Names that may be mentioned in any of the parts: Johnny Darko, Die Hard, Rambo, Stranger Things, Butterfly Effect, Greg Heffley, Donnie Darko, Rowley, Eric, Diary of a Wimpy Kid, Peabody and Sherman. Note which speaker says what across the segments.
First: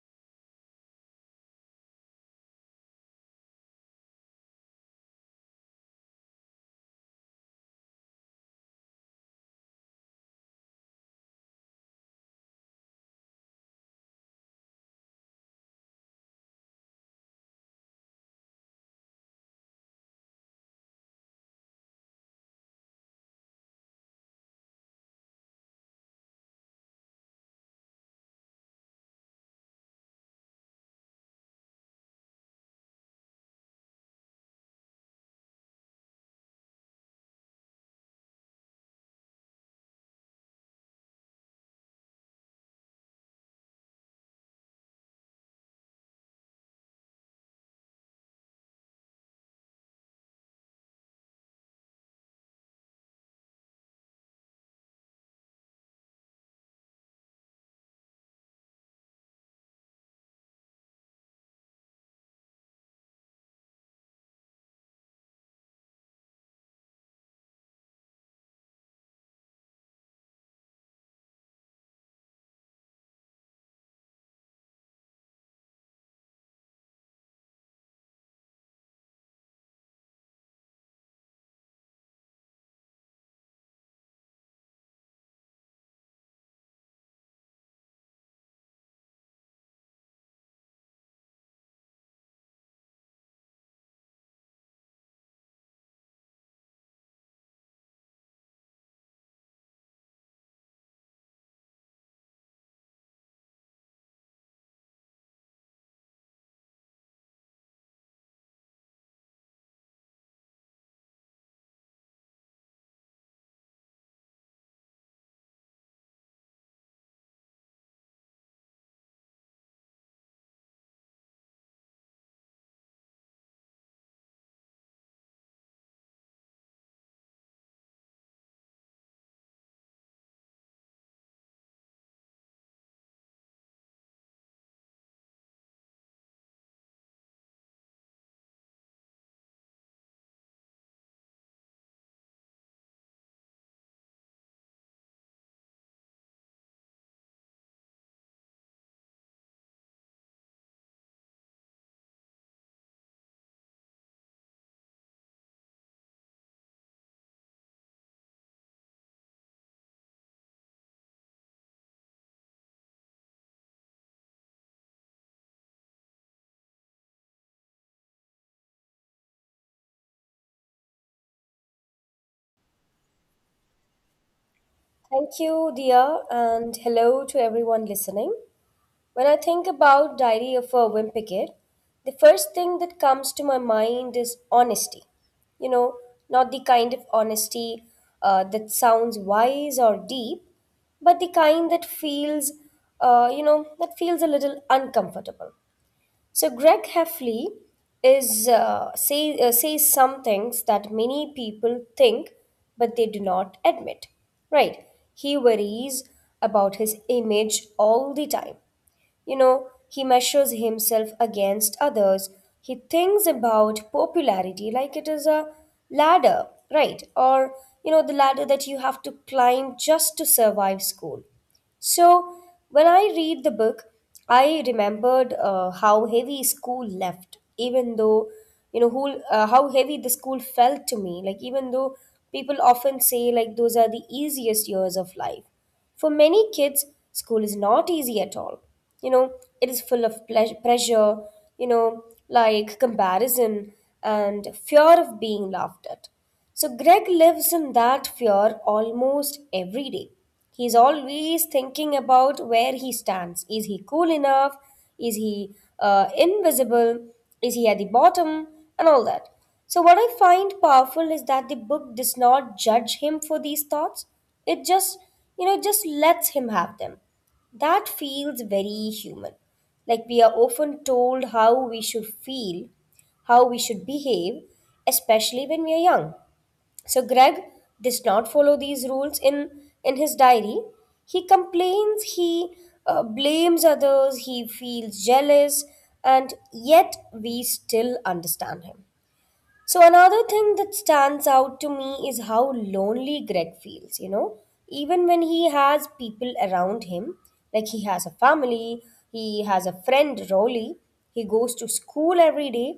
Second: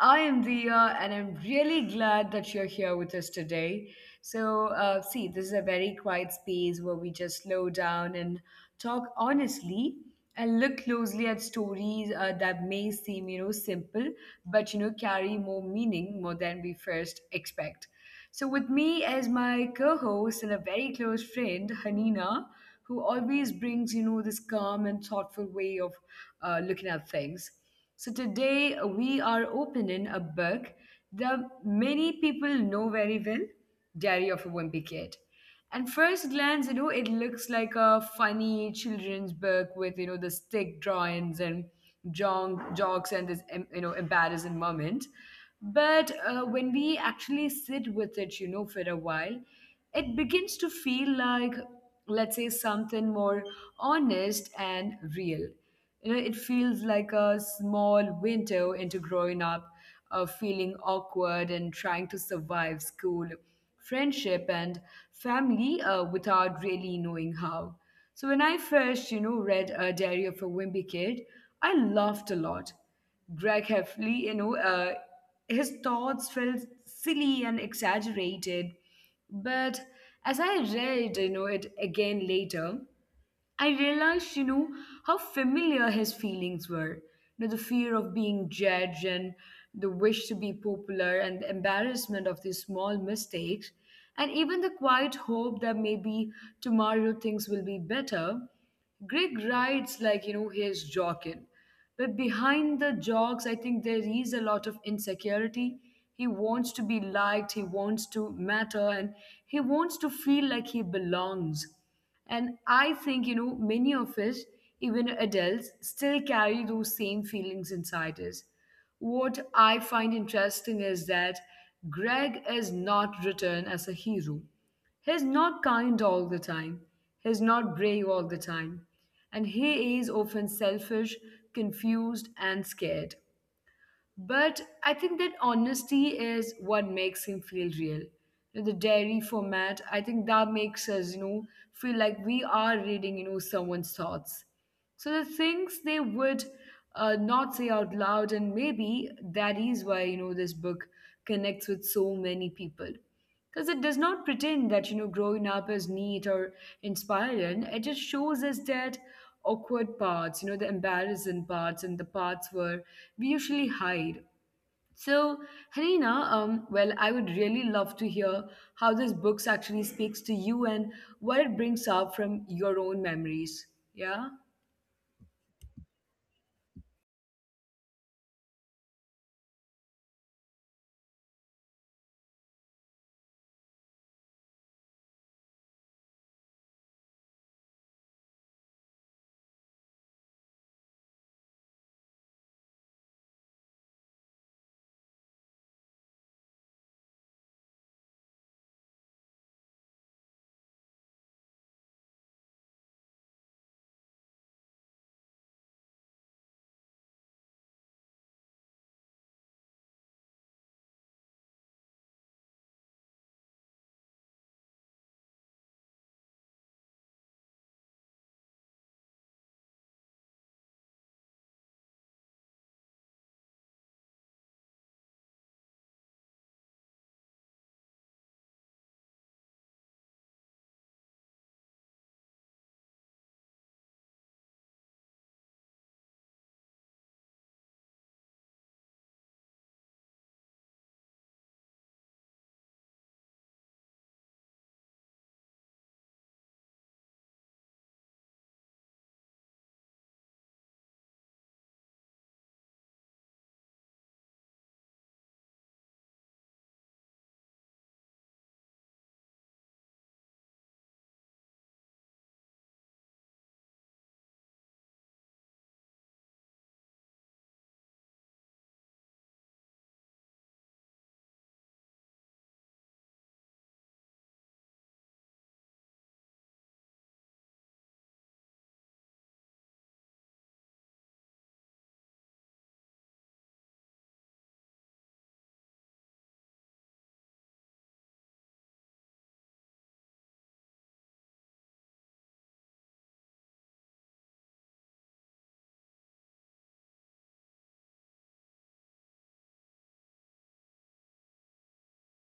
Speaker 1: I am Dia, and I'm really glad that you're here with us today. So this is a very quiet space where we just slow down and talk honestly and look closely at stories that may seem, simple, but, carry more meaning more than we first expect. So, with me as my co host and a very close friend, Hanina, who always brings, this calm and thoughtful way of looking at things. So, today we are opening a book that many people know very well, Diary of a Wimpy Kid. And first glance, it looks like a funny children's book with, the stick drawings and jokes and this embarrassing moment. But when we actually sit with it, for a while, it begins to feel like, let's say, something more honest and real. You know, it feels like a small window into growing up, feeling awkward and trying to survive school, friendship, and family without really knowing how. So when I first, read A Diary of a Wimpy Kid, I laughed a lot. Greg Heffley, his thoughts felt silly and exaggerated. But as I read, it again later, I realized, how familiar his feelings were. You know, the fear of being judged and the wish to be popular and the embarrassment of these small mistakes, and even the quiet hope that maybe tomorrow things will be better. Greg writes like, he's joking. But behind the jokes, I think there is a lot of insecurity. He wants to be liked, he wants to matter, and he wants to feel like he belongs. And I think, many of us, even adults, still carry those same feelings inside us. What I find interesting is that Greg is not written as a hero. He's not kind all the time. He's not brave all the time. And he is often selfish, confused, and scared. But I think that honesty is what makes him feel real. You know, The diary format, I think that makes us, feel like we are reading, someone's thoughts. So the things they would not say out loud, and maybe that is why this book connects with so many people, because it does not pretend that growing up is neat or inspiring. It just shows us that awkward parts, the embarrassing parts, and the parts where we usually hide. So, Harina, I would really love to hear how this book actually speaks to you and what it brings up from your own memories. Yeah.
Speaker 2: Thank you, dear, and hello to everyone listening. When I think about Diary of a Wimpy Kid, the first thing that comes to my mind is honesty. You know, not the kind of honesty that sounds wise or deep, but the kind that feels, that feels a little uncomfortable. So Greg Heffley says some things that many people think but they do not admit. Right? He worries about his image all the time. You know, he measures himself against others. He thinks about popularity like it is a ladder, right? Or, you know, the ladder that you have to climb just to survive school. So, when I read the book, I remembered how heavy school left, even though, you know, who, how heavy the school felt to me. Like, even though people often say, like, those are the easiest years of life. For many kids, school is not easy at all. You know, it is full of pressure, you know, like comparison and fear of being laughed at. So Greg lives in that fear almost every day. He's always thinking about where he stands. Is he cool enough? Is he invisible? Is he at the bottom? And all that. So, what I find powerful is that the book does not judge him for these thoughts. It just lets him have them. That feels very human. Like we are often told how we should feel, how we should behave, especially when we are young. So Greg does not follow these rules in his diary. He complains, he blames others, he feels jealous, and yet we still understand him. So, another thing that stands out to me is how lonely Greg feels, you know, even when he has people around him, like he has a family, he has a friend, Rolly, he goes to school every day,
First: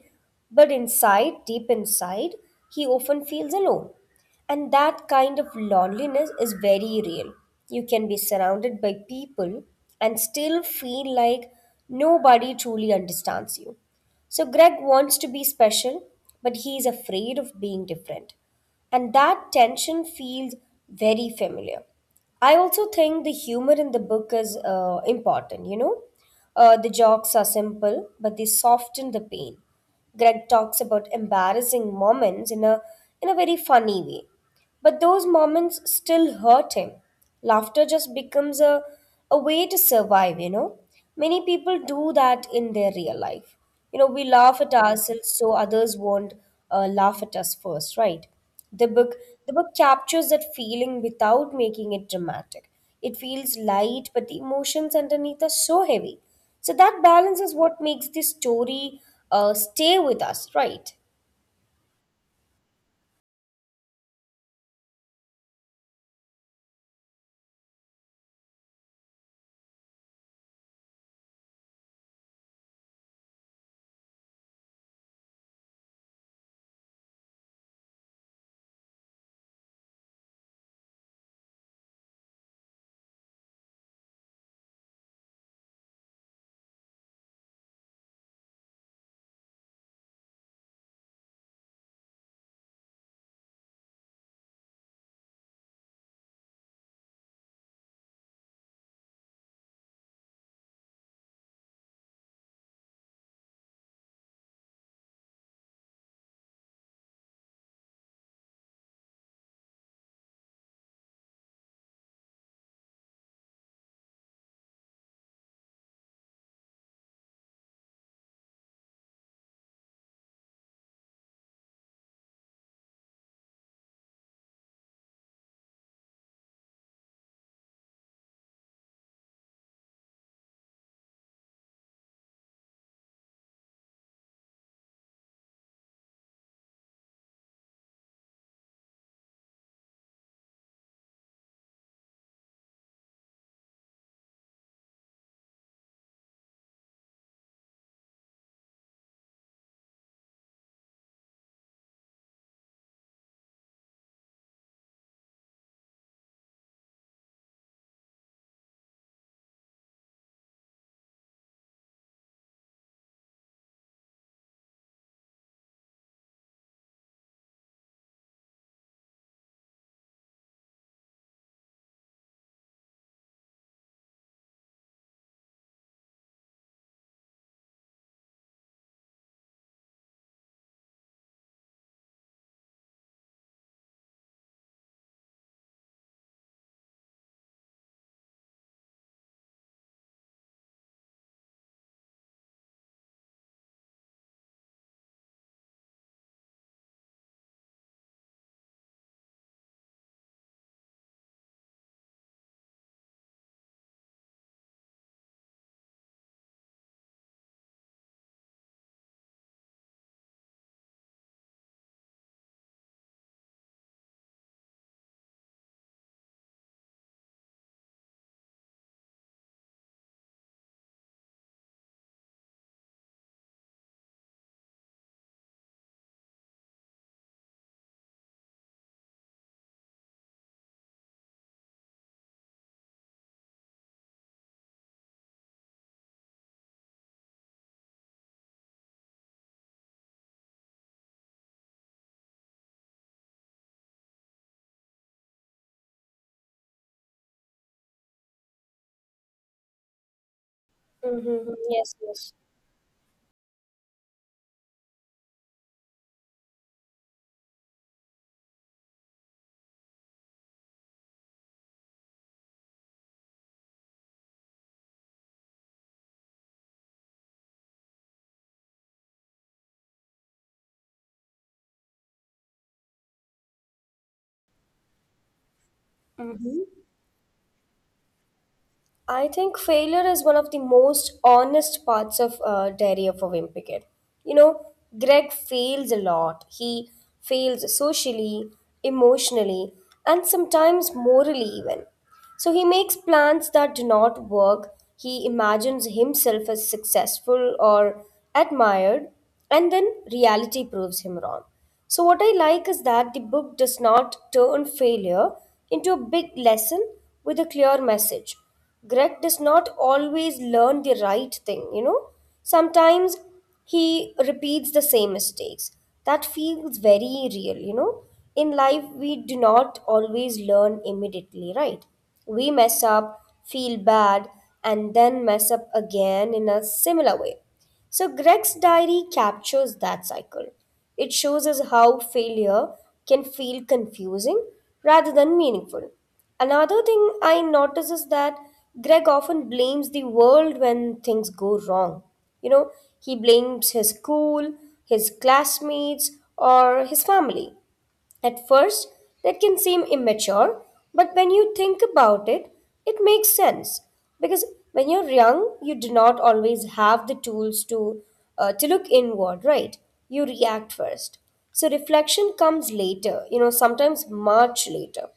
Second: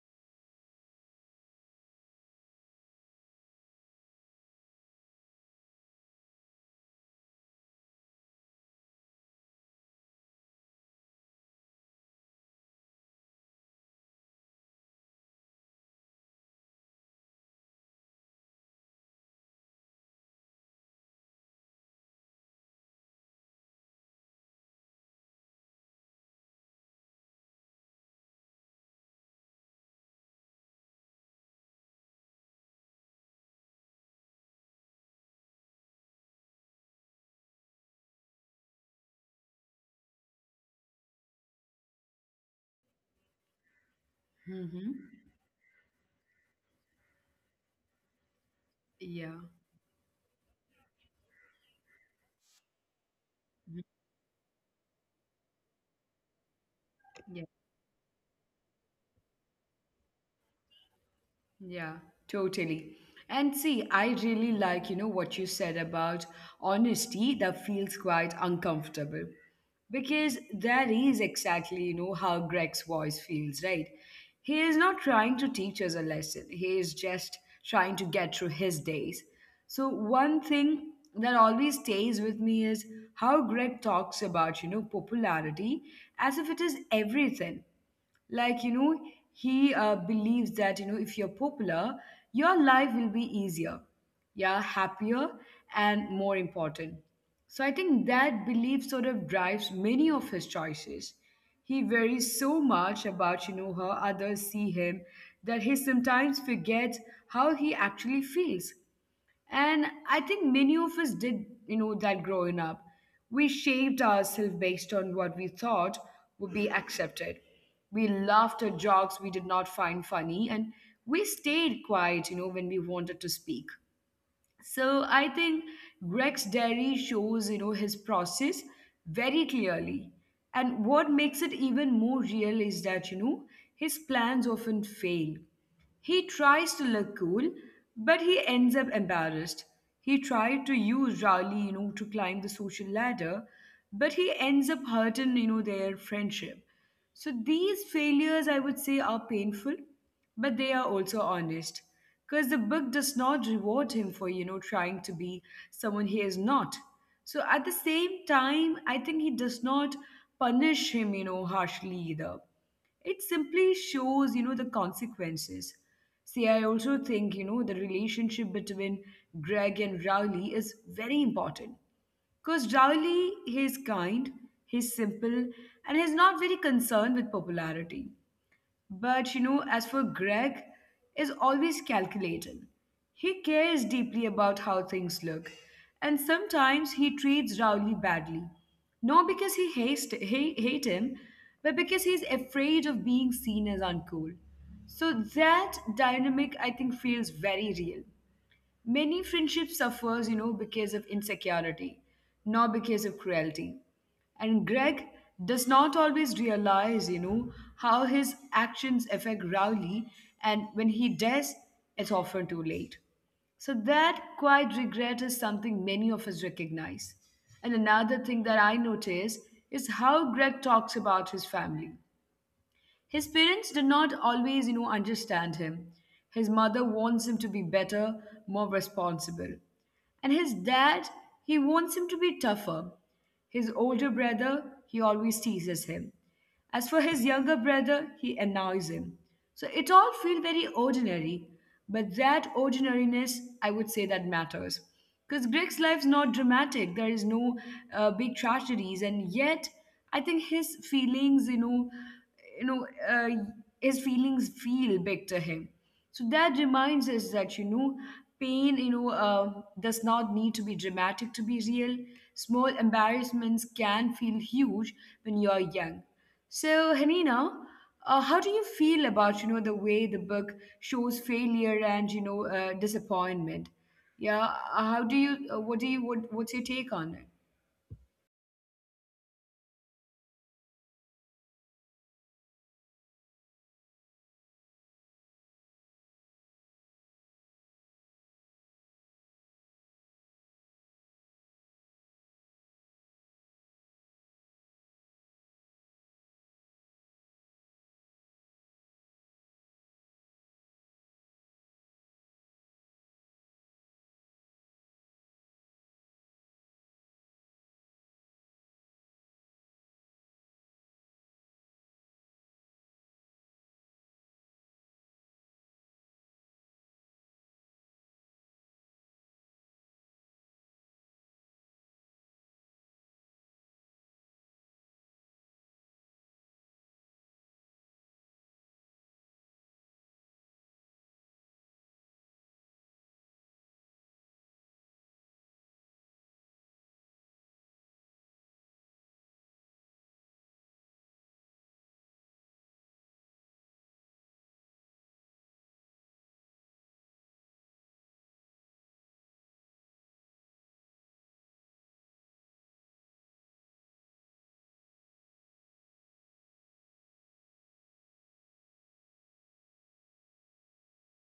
Speaker 2: but inside, deep inside, he often feels alone. And that kind of loneliness is very real. You can be surrounded by people and still feel like nobody truly understands you. So Greg wants to be special, but he is afraid of being different. And that tension feels very familiar. I also think the humor in the book is important, you know. The jokes are simple, but they soften the pain. Greg talks about embarrassing moments in a very funny way. But those moments still hurt him. Laughter just becomes a way to survive, you know. Many people do that in their real life. You know, we laugh at ourselves so others won't laugh at us first, right? The book
Speaker 1: Yeah.
Speaker 2: the book captures that feeling without making it dramatic. It feels
Speaker 1: Mhm.
Speaker 2: light, but the emotions underneath are so heavy. So that balance
Speaker 1: Yeah.
Speaker 2: is what makes this story stay with us, right?
Speaker 1: Yeah. Totally. And see, I really like, what you said about honesty that feels quite uncomfortable. Because that is exactly, how Greg's voice feels, right? He is not trying to teach us a lesson. He is just trying to get through his days. So one thing that always stays with me is how Greg talks about, popularity as if it is everything, like he believes that if you're popular your life will be easier, yeah, happier and more important. So I think that belief sort of drives many of his choices. He worries so much about how others see him that he sometimes forgets how he actually feels. And I think many of us did, that growing up. We shaped ourselves based on what we thought would be accepted. We laughed at jokes we did not find funny, and we stayed quiet, when we wanted to speak. So I think Greg's diary shows, his process very clearly. And what makes it even more real is that, his plans often fail. He tries to look cool, but he ends up embarrassed. He tried to use Riley, to climb the social ladder, but he ends up hurting, their friendship. So these failures, I would say, are painful, but they are also honest. Because the book does not reward him for, trying to be someone he is not. So at the same time, I think he does not punish him, harshly either. It simply shows the consequences. See, I also think the relationship between Greg and Rowley is very important. Because Rowley, he's kind, he's simple, and he's not very concerned with popularity. But as for Greg, is always calculating. He cares deeply about how things look, and sometimes he treats Rowley badly. Not because he hates hate, hate him, but because he's afraid of being seen as uncool. So that dynamic, I think, feels very real. Many friendships suffers, because of insecurity, not because of cruelty. And Greg does not always realize, how his actions affect Rowley, and when he does, it's often too late. So that quiet regret is something many of us recognize. And another thing that I notice is how Greg talks about his family. His parents did not always, understand him. His mother wants him to be better, more responsible. And his dad, he wants him to be tougher. His older brother, he always teases him. As for his younger brother, he annoys him. So it all feels very ordinary, but that ordinariness,
Speaker 2: Mm-hmm.
Speaker 1: I would
Speaker 2: Yes,
Speaker 1: say, that
Speaker 2: yes.
Speaker 1: matters. Because Greg's life's not dramatic, there is no big tragedies, and yet I think his feelings, you know uh, his feelings feel big to him. So that reminds us that pain, does not need to be dramatic to be real. Small embarrassments can feel huge when you are young. So, Hanina, how do you feel about
Speaker 2: Mm-hmm.
Speaker 1: the way the book shows failure and
Speaker 2: I think failure is one of the
Speaker 1: disappointment?
Speaker 2: most
Speaker 1: Yeah.
Speaker 2: honest
Speaker 1: How do
Speaker 2: parts
Speaker 1: you
Speaker 2: of
Speaker 1: what do you what,
Speaker 2: Diary of a
Speaker 1: what's your
Speaker 2: Wimpy
Speaker 1: take
Speaker 2: Kid.
Speaker 1: on it?
Speaker 2: You know, Greg fails a lot. He fails socially, emotionally, and sometimes morally even. So he makes plans that do not work. He imagines himself as successful or admired, and then reality proves him wrong. So, what I like is that the book does not turn failure into a big lesson with a clear message. Greg does not always learn the right thing, you know? Sometimes he repeats the same mistakes. That feels very real, you know? In life, we do not always learn immediately, right? We mess up, feel bad, and then mess up again in a similar way. So, Greg's diary captures that cycle. It shows us how failure can feel confusing rather than meaningful. Another thing I notice is that Greg often blames the world when things go wrong. You know, he blames his school, his classmates, or his family. At first, that can seem immature, but when you think about it, it makes sense. Because when you're young, you do not always have the tools to to look inward, right? You react first. So reflection comes later, you know, sometimes much later.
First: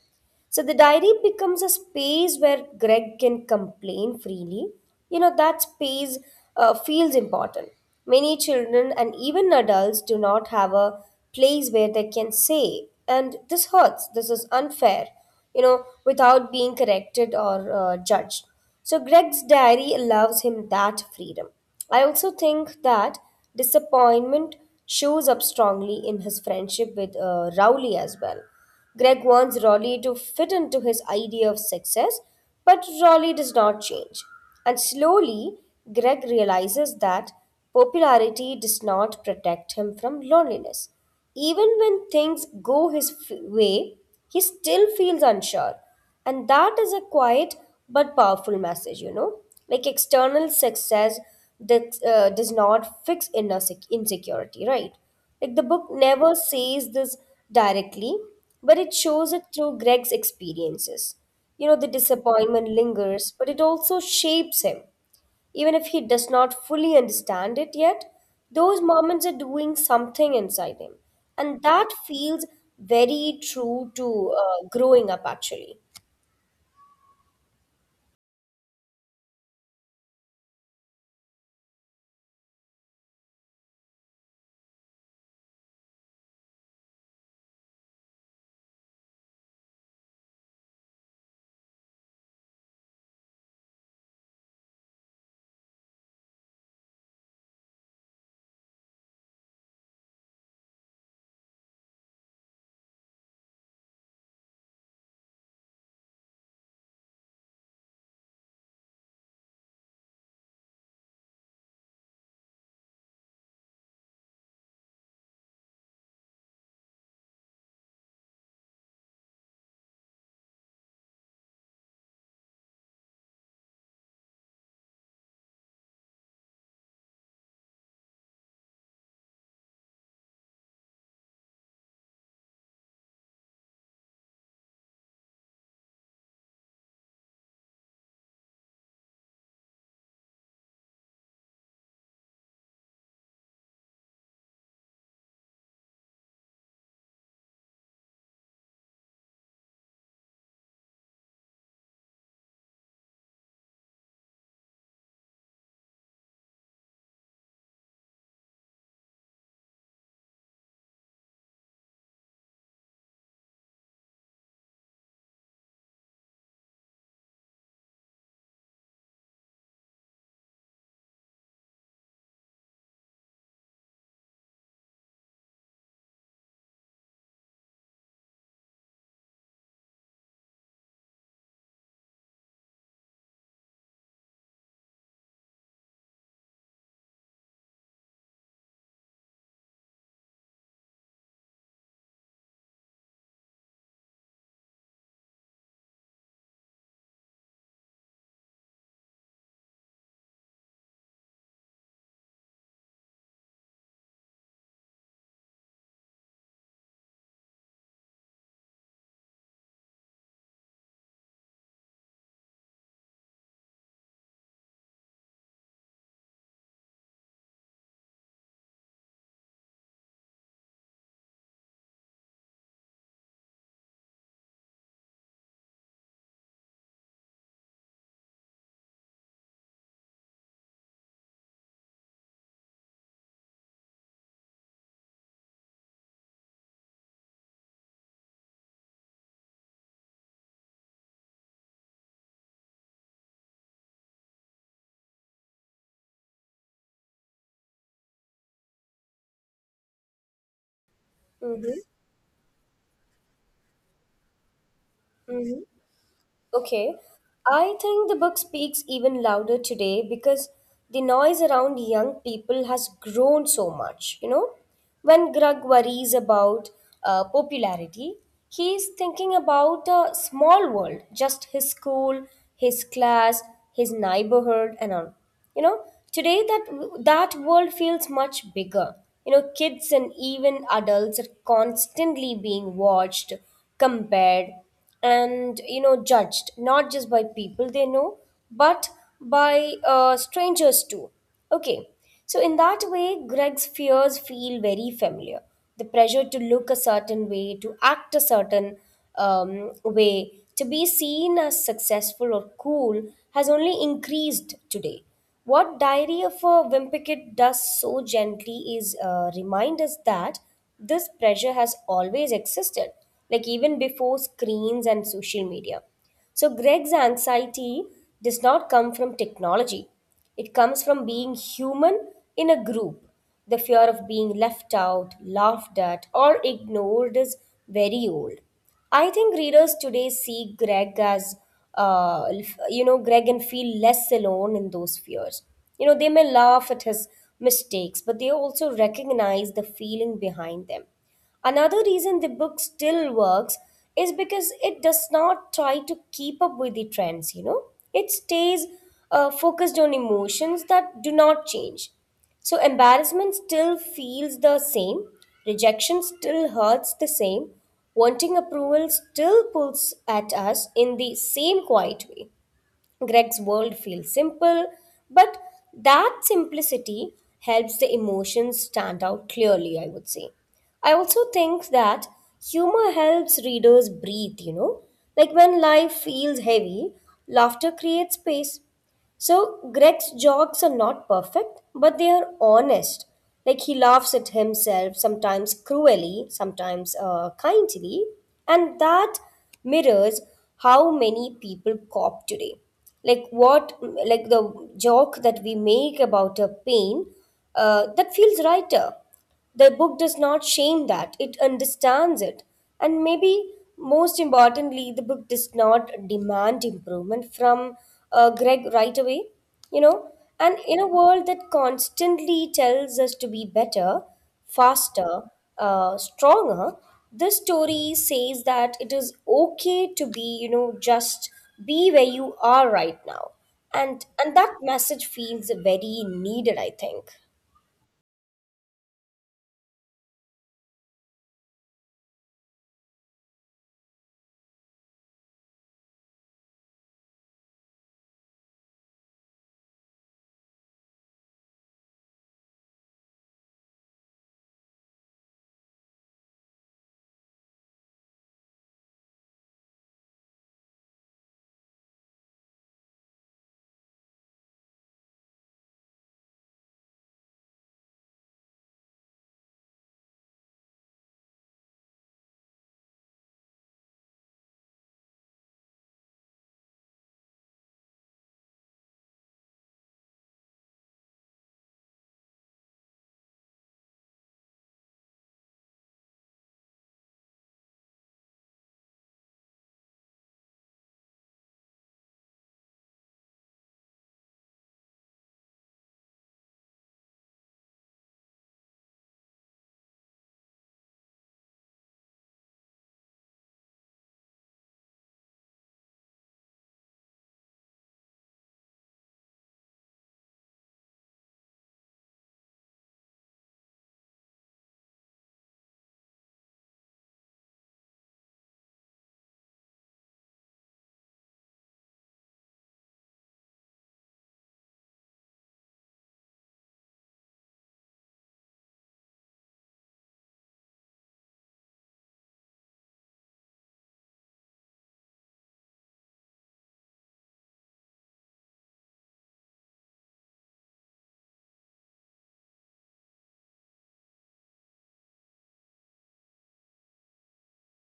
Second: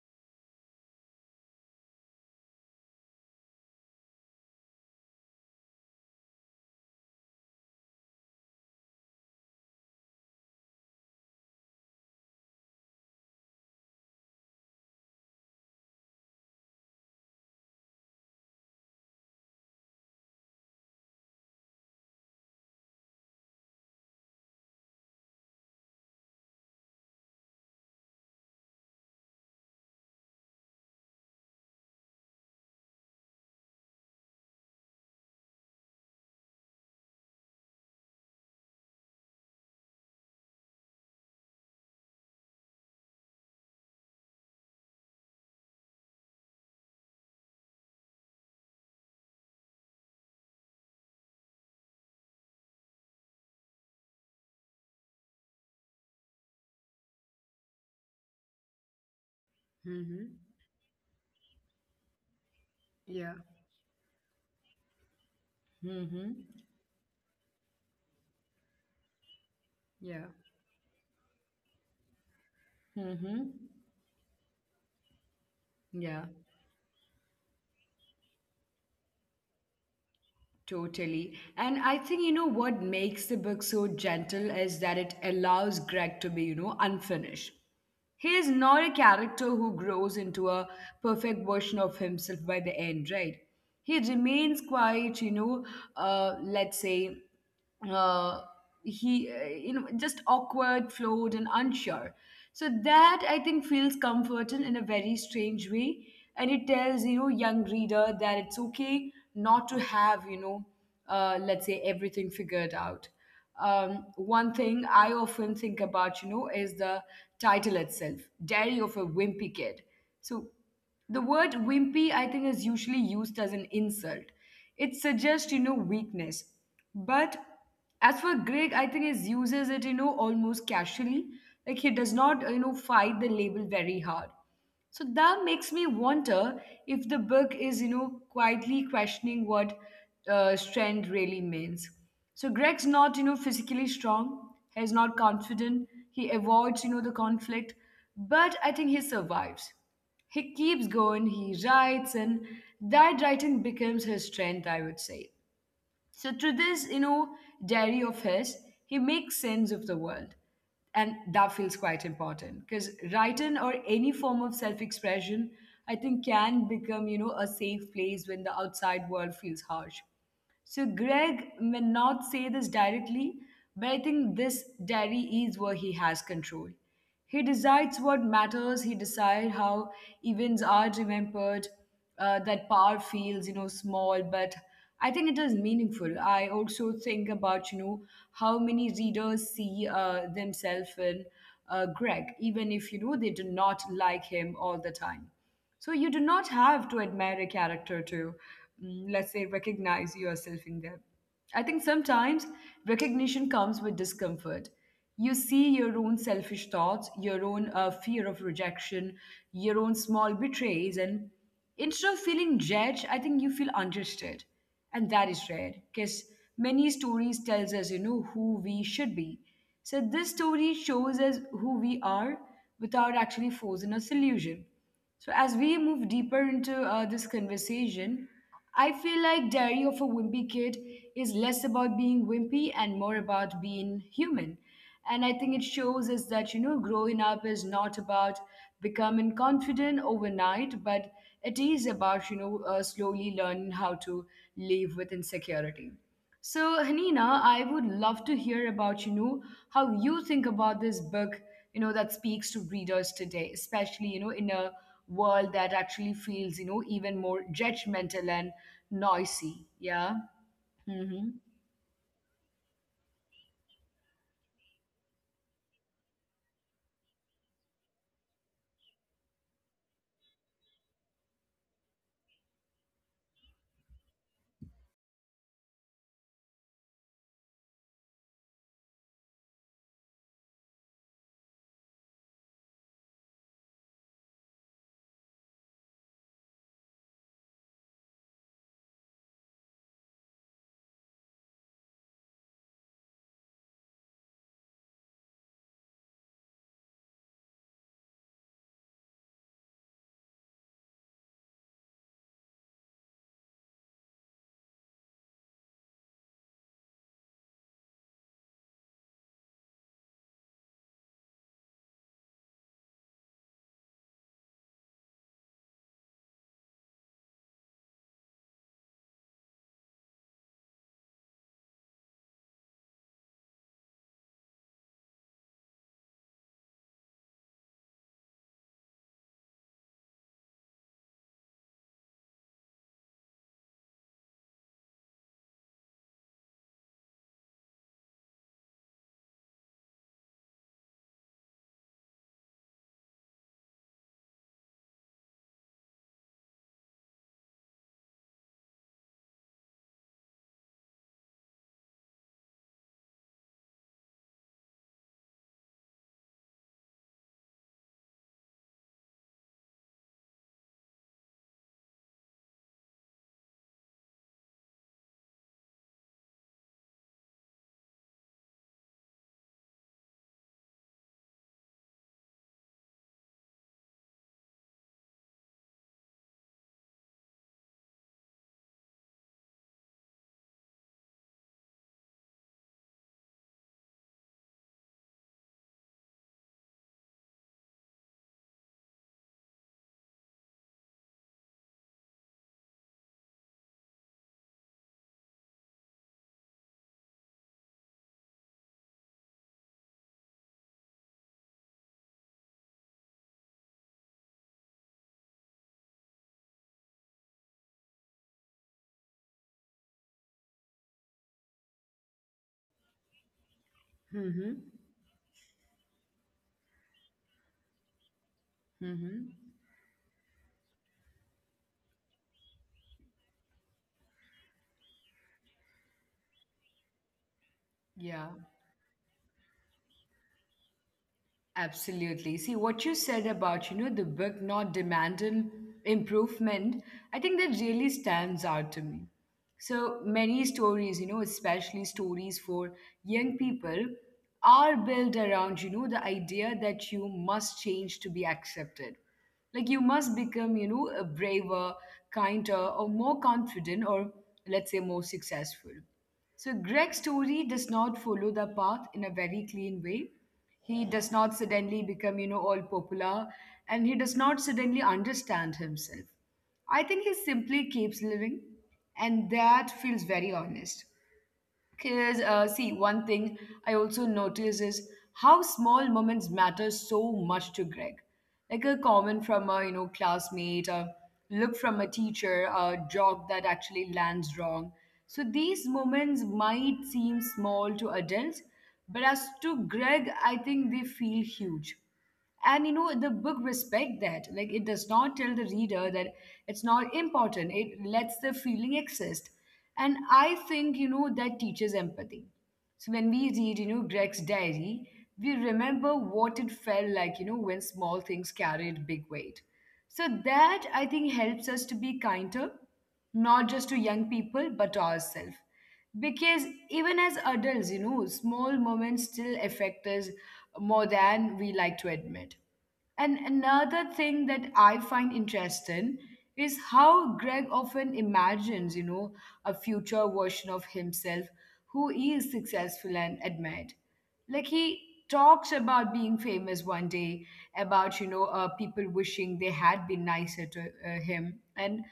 Speaker 2: So the diary becomes a space where Greg can complain freely. You know, that space feels important. Many children and even adults do not have a place where they can say, and this hurts, this is unfair, you know, without being corrected or judged. So Greg's diary allows him that freedom. I also think that disappointment shows up strongly in his friendship with Rowley as well. Greg wants Rolly to fit into his idea of success, but Rolly does not change. And slowly, Greg realizes that popularity does not protect him from loneliness. Even when things go way, he still feels unsure. And that is a quiet but powerful message, you know. Like external success does not fix insecurity, right? Like the book never says this
Speaker 1: Mm-hmm.
Speaker 2: directly, but it shows it through Greg's
Speaker 1: Yeah.
Speaker 2: experiences. You know, the disappointment lingers, but it also
Speaker 1: Mm-hmm.
Speaker 2: shapes him. Even if he does not fully understand it
Speaker 1: Yeah.
Speaker 2: yet, those moments are doing something inside him.
Speaker 1: Mm-hmm.
Speaker 2: And that feels very
Speaker 1: Yeah.
Speaker 2: true to growing up, actually.
Speaker 1: Totally. And I think, what makes the book so gentle is that it allows Greg to be, unfinished. He is not a character who grows into a perfect version of himself by the end, right? He remains quiet, you know, let's say, uh, he, you know, just awkward, flawed, and unsure. So that I think feels comforting in a very strange way. And it tells, young reader that it's okay not to have, let's say everything figured out. One thing I often think about, is the title itself, Diary of a Wimpy Kid. So, the word wimpy, I think, is usually used as an insult. It suggests, weakness. But as for Greg, I think he uses it, almost casually. Like he does not, fight the label very hard. So that makes me wonder if the book is, quietly questioning what strength really means. So Greg's not, physically strong. He's not confident. He avoids, the conflict. But I think he survives. He keeps going. He writes, and that writing becomes his strength, I would say. So through this, diary of his, he makes sense of the world. And that feels quite important because writing or any form of self-expression, I think can become, a safe place when the outside world feels harsh. So Greg may not say this directly, but I think this diary is where he has control. He decides what matters. He decides how events are remembered. That power feels, small, but I think it is meaningful. I also think about, how many readers see themselves in Greg, even if they do not like him all the time. So you do not have to admire a character to, let's say, recognize yourself in them. I think sometimes recognition comes with discomfort. You see your own selfish thoughts, your own fear of rejection, your own small betrays, and instead of feeling judged, I think you feel understood. And that is rare because many stories tells us, who we should be. So this story shows us who we are without actually forcing a solution. So, as we move deeper into this conversation, I feel like Diary of a Wimpy Kid is less about being wimpy and more about being human. And I think it shows us that, growing up is not about becoming confident overnight, but it is about, slowly learning how to live with insecurity. So, Hanina, I would love to hear about, how you think about this book, that speaks to readers today, especially, in a world
Speaker 2: Mm-hmm.
Speaker 1: that actually feels, even more judgmental and
Speaker 2: Mm-hmm.
Speaker 1: noisy. Yeah.
Speaker 2: Okay,
Speaker 1: Mm-hmm.
Speaker 2: I think the book speaks even louder today because the noise around young people has grown so much. You know, when Greg worries about popularity, he's thinking about a small world, just his school, his class, his neighborhood, and all. You know, today that world feels much bigger. You know, kids and even adults are constantly being watched, compared, and you know judged, not just by people they know, but by strangers too. Okay, so in that way, Greg's fears feel very familiar. The pressure to look a certain way, to act a certain way, to be seen as successful or cool has only increased today. What Diary of a Wimpy Kid does so gently is remind us that this pressure has always existed, like even before screens and social media. So, Greg's anxiety does not come from technology, it comes from being human in a group. The fear of being left out, laughed at, or ignored is very old. I think readers today see Greg as, uh, Greg, and feel less alone in those fears. You know, they may laugh at his mistakes, but they also recognize the feeling behind them. Another reason the book still works is because it does not try to keep up with the trends, you know. It stays focused on emotions that do not change. So embarrassment still feels the same, rejection still hurts the same, wanting approval still pulls at us in the same quiet way. Greg's world feels simple, but that simplicity helps the emotions stand out clearly, I would say. I also think that humor helps readers breathe, you know. Like when life feels heavy, laughter creates space. So Greg's jokes are not perfect, but they are honest. Like he laughs at himself, sometimes cruelly, sometimes kindly, and that mirrors how many people cop today. Like what, like the joke that we make about a pain, that feels lighter. The book does not shame that, it understands it. And maybe most importantly, the book does not demand improvement from Greg right away. You know, and
Speaker 1: Mm-hmm.
Speaker 2: in a world that constantly tells us to be better, faster,
Speaker 1: Mm-hmm.
Speaker 2: stronger, this story says that it is okay to be, you know, just be where you are right now. And
Speaker 1: Yeah,
Speaker 2: that message feels very needed, I think.
Speaker 1: absolutely. See, what you said about, the book not demanding improvement, I think that really stands out to me. So many stories, especially stories for young people, are built around, the idea that you must change to be accepted. Like you must become, a braver, kinder, or more confident, or let's say more successful. So Greg's story does not follow the path in a very clean way. He does not suddenly become, all popular and he does not suddenly understand himself. I think he simply keeps living and that feels very honest. Because see, one thing I also notice is how small moments matter so much to Greg. Like a comment from a classmate, a look from a teacher, a joke that actually lands wrong. So these moments might seem small to adults, but as to Greg, I think they feel huge, and the book respect that. Like it does not tell the reader that it's not important, it lets the feeling exist. And I think that teaches empathy. So when we read, Greg's diary, we remember what it felt like when small things carried big weight. So that, I think, helps us to be kinder, not just to young people but to ourselves, because even as adults, small moments still affect us more than we like to admit. And another thing that I find interesting is how Greg often imagines, a future version of himself who is successful and admired. Like he talks about being famous one day, about, people wishing they had been nicer to him. And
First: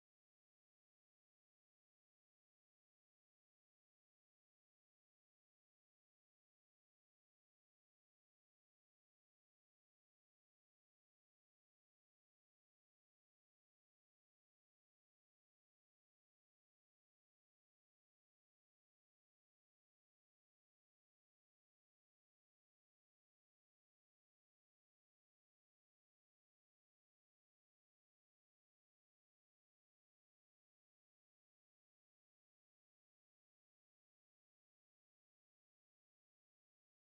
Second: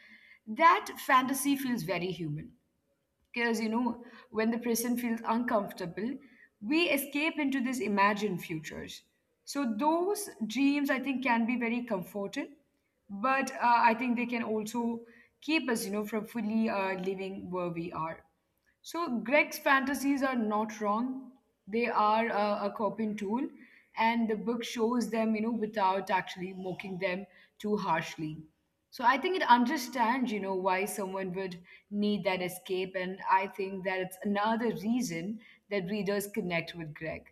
Speaker 1: that fantasy feels very human, because when the present feels uncomfortable we escape into these imagined futures. So those dreams, I think, can be very comforting, but I think they can also keep us from fully living where we are. So Greg's fantasies are not wrong. They are a coping tool, and the book shows them, without actually mocking them too harshly. So I think it understands, why someone would need that escape, and I think that it's another reason that readers connect with Greg,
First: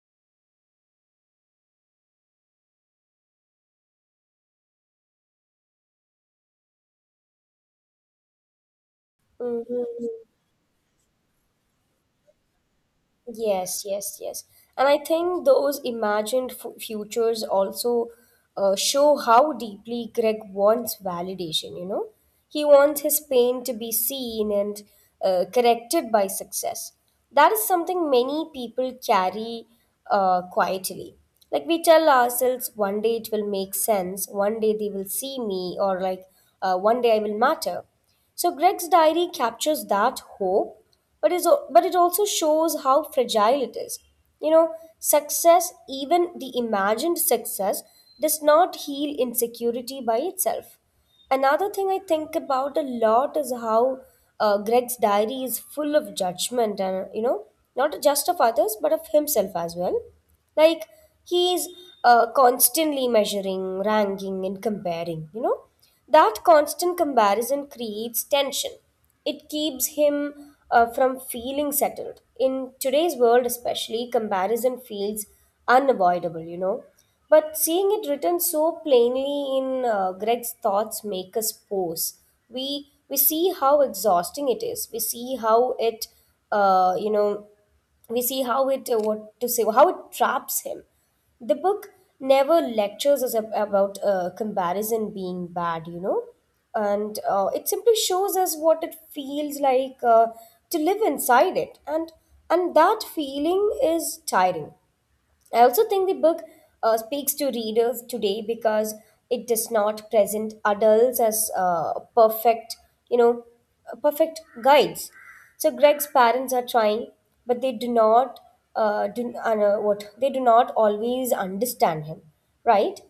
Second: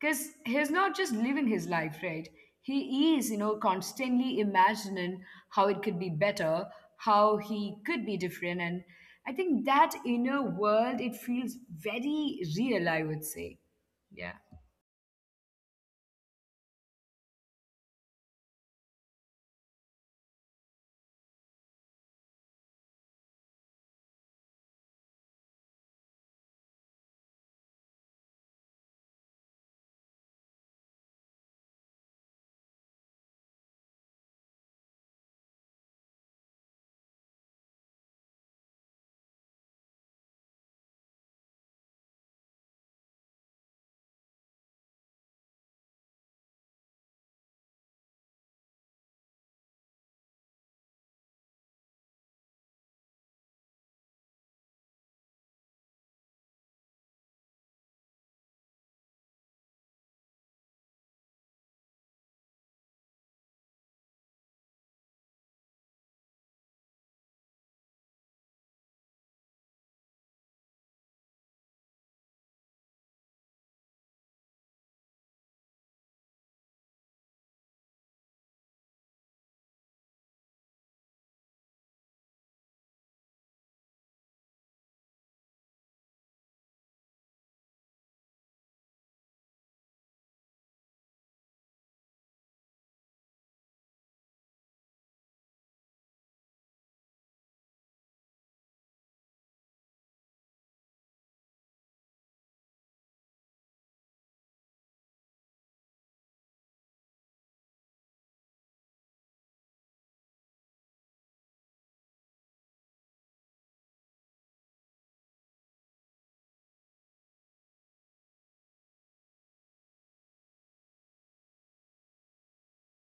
Speaker 1: because he's not just living his life, right? He is, constantly imagining how it could be better, how he could be different, and I think
Speaker 2: Mhm.
Speaker 1: that inner world, it feels very real, I would
Speaker 2: Yes,
Speaker 1: say.
Speaker 2: yes, yes.
Speaker 1: Yeah.
Speaker 2: And I think those futures also show how deeply Greg wants validation, you know? He wants his pain to be seen and corrected by success. That is something many people carry quietly. Like we tell ourselves, one day it will make sense, one day they will see me, or like one day I will matter. So Greg's diary captures that hope, but it also shows how fragile it is. You know, success, even the imagined success, does not heal insecurity by itself. Another thing I think about a lot is how Greg's diary is full of judgment, and you know, not just of others but of himself as well. Like he's constantly measuring, ranking, and comparing. You know that constant comparison creates tension. It keeps him from feeling settled. In today's world, especially, comparison feels unavoidable, you know. But seeing it written so plainly in Greg's thoughts make us pause. We see how exhausting it is. We see how it, uh, you know, we see how it what to say how it traps him. The book never lectures us about comparison being bad. And It simply shows us what it feels like to live inside it, and that feeling is tiring. I also think the book speaks to readers today because it does not present adults as perfect, you know, perfect guides. So Greg's parents are trying, but they do not do what they do not always understand him, right?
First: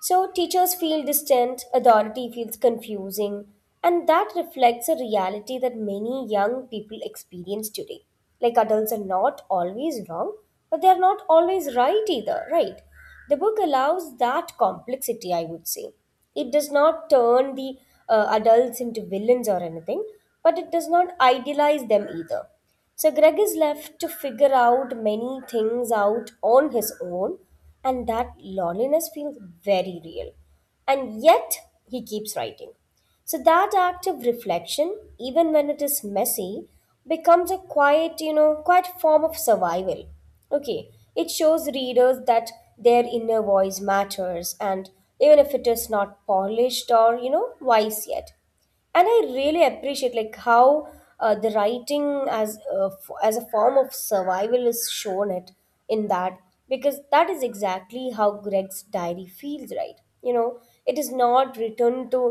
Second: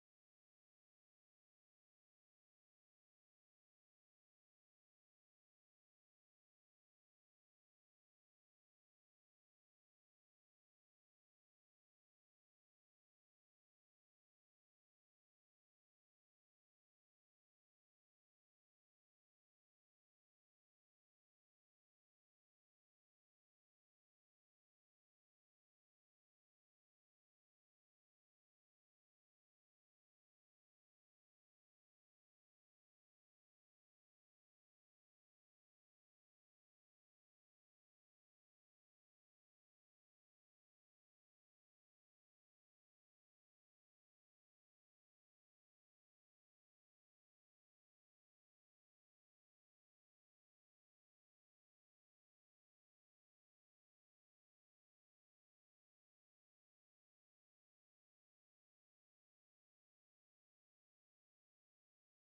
Speaker 2: So teachers feel distant, authority feels confusing, and that reflects a reality that many young people experience today. Like adults are not always wrong, but they are not always right either, right? The book allows that complexity, I would say. It does not turn the adults into villains or anything, but it does not idealize them either. So Greg is left to figure out many things out on his own, and that loneliness feels very real. And yet he keeps writing. So that act of reflection, even when it is messy, becomes a quiet, quiet form of survival. Okay, it shows readers that their inner voice matters, and even if it is not polished or wise yet. And I really appreciate like how the writing as a, as a form of survival is shown it in that, because that is exactly how Greg's diary feels, right? You know, it is not written to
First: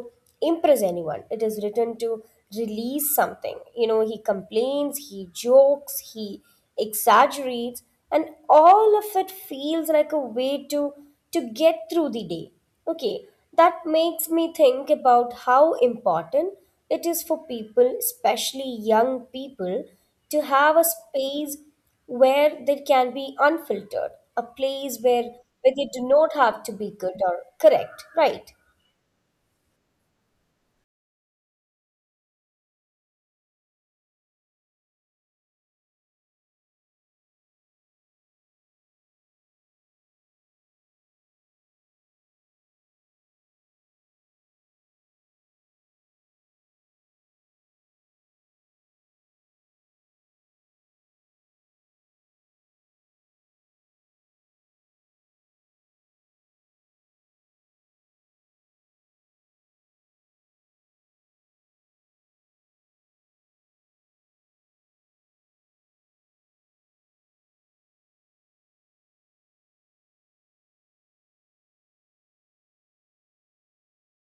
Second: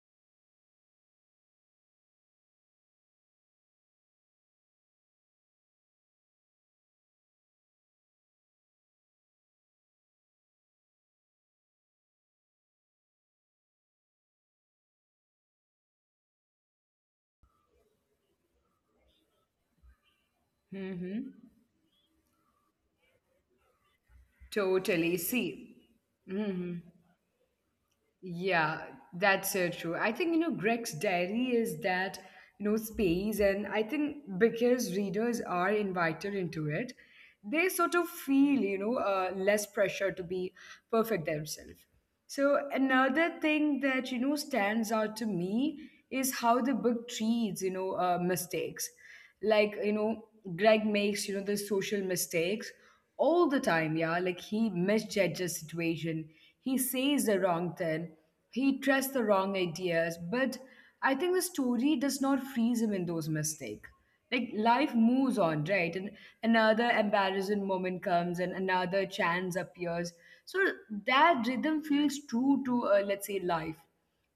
Speaker 2: impress anyone, it is written to release something. You know, he complains, he jokes, he exaggerates, and all of it feels like a way to get through the day. Okay, that makes me think about how important it is for people, especially young people, to have a
Speaker 1: Mm-hmm.
Speaker 2: space where they can be unfiltered, a place
Speaker 1: Totally.
Speaker 2: where they
Speaker 1: See.
Speaker 2: do not have to be
Speaker 1: Mm-hmm.
Speaker 2: good or correct, right?
Speaker 1: Yeah, that's so true. I think, Greg's diary is that, space. And I think because readers are invited into it, they sort of feel, less pressure to be perfect themselves. So another thing that, stands out to me is how the book treats, mistakes. Like Greg makes the social mistakes all the time, yeah. Like he misjudges situation, he says the wrong thing, he trusts the wrong ideas, but I think the story does not freeze him in those mistakes. Like life moves on, right? And another embarrassing moment comes and another chance appears. So that rhythm feels true to let's say life.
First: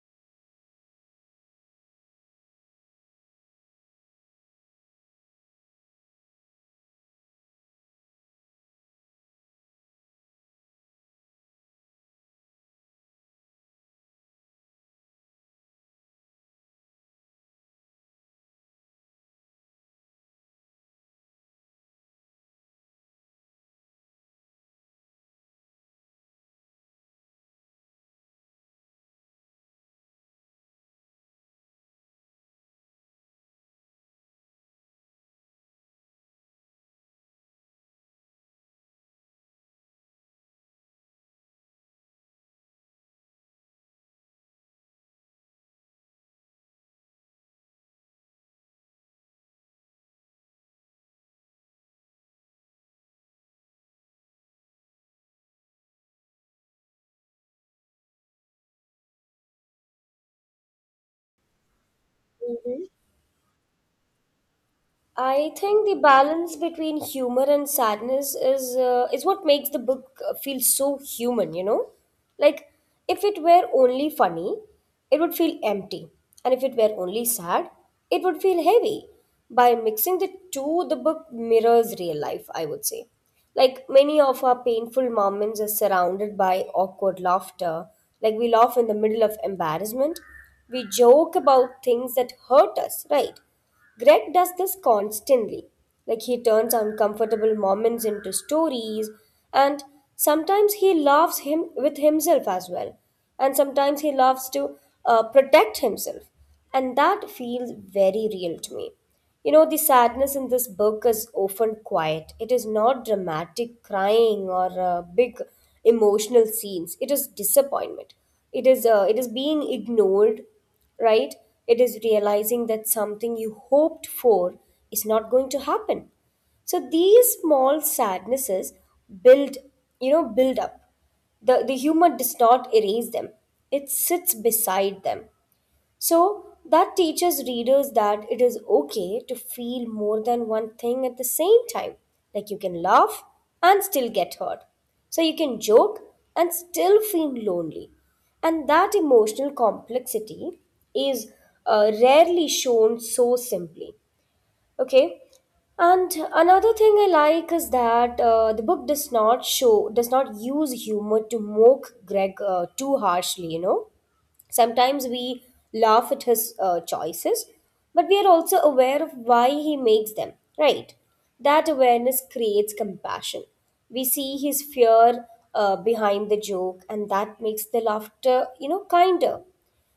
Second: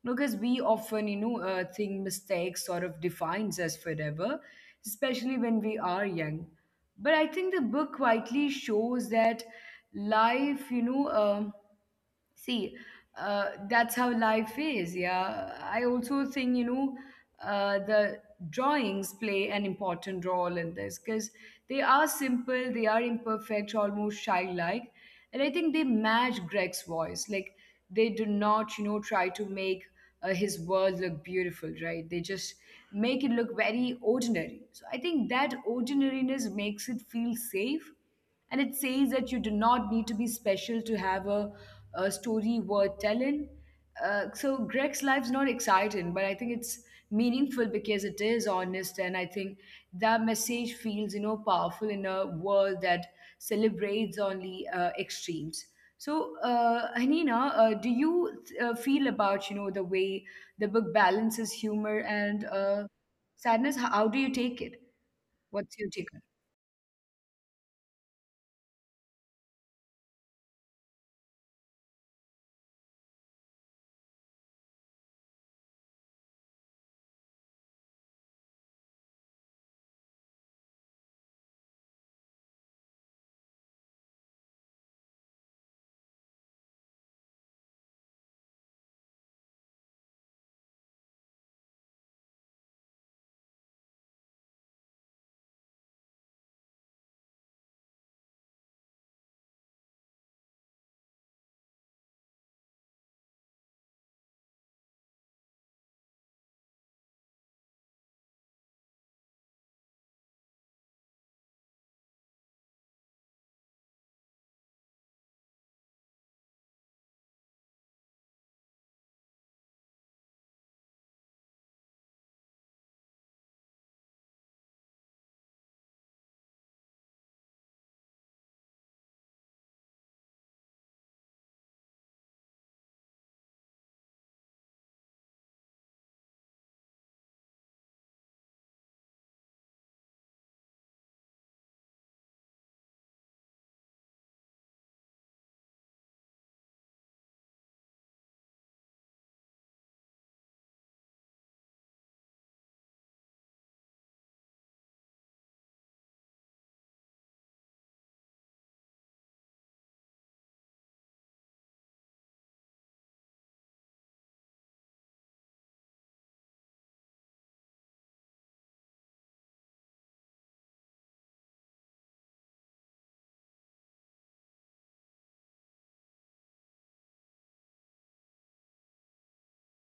Speaker 1: No, because we often, think mistakes sort of defines us forever, especially when we are young. But I think the book quietly shows that life, See, that's how life is. Yeah. I also think, the drawings play an important role in this because they are simple, they are imperfect, almost childlike. And I think they match Greg's voice. Like, they do not, try to make his world look beautiful, right? They just make it look very ordinary. So I think that ordinariness makes it feel safe, and it says that you do not need to be special to have a story worth telling. So Greg's life's not exciting, but I think it's meaningful because it is honest, and I think that message feels powerful in a world that celebrates only extremes. So, Hanina, do you feel about the way the book balances humor and
Speaker 2: Mhm.
Speaker 1: sadness? How do you take it?
Speaker 2: I
Speaker 1: What's your
Speaker 2: think the
Speaker 1: take on
Speaker 2: balance between humor and sadness is what makes the book feel so human, you know? Like if it were only funny, it would feel empty, and if it were only sad, it would feel heavy. By mixing the two, the book mirrors real life, I would say. Like many of our painful moments are surrounded by awkward laughter. Like we laugh in the middle of embarrassment. We joke about things that hurt us, right? Greg does this constantly. Like he turns uncomfortable moments into stories, and sometimes he laughs him with himself as well, and sometimes he laughs to protect himself, and that feels very real to me. You know, the sadness in this book is often quiet. It is not dramatic crying or big emotional scenes. It is disappointment. It is being ignored, right? It is realizing that something you hoped for is not going to happen. So these small sadnesses build, you know, build up. The humor does not erase them, it sits beside them. So that teaches readers that it is okay to feel more than one thing at the same time. Like you can laugh and still get hurt. So you can joke and still feel lonely. And that emotional complexity is rarely shown so simply. Okay. And another thing I like is that the book does not use humor to mock Greg too harshly, you know. Sometimes we laugh at his choices, but we are also aware of why he makes them, right? That awareness creates compassion. We see his fear behind the joke, and that makes the laughter, you know, kinder.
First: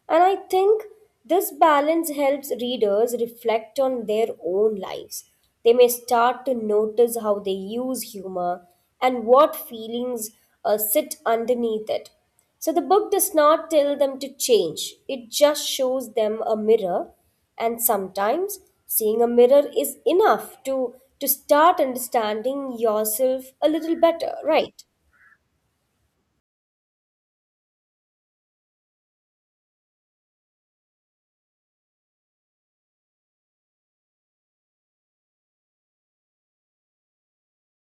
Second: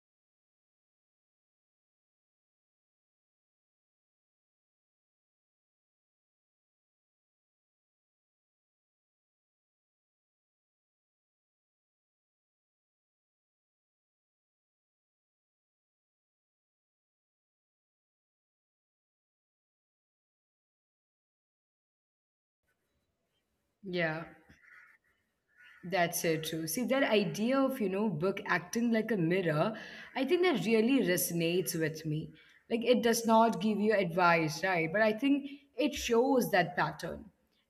Speaker 2: And I think this balance helps readers reflect on their own lives. They may start to notice how they use humor and what feelings sit underneath it. So the book does not tell them to change, it just shows them a mirror. And sometimes seeing a mirror is enough to start understanding yourself a little
Speaker 1: it? Yeah.
Speaker 2: better, right?
Speaker 1: That's so true. See, that idea of, book acting like a mirror, I think that really resonates with me. Like, it does not give you advice, right? But I think it shows that pattern.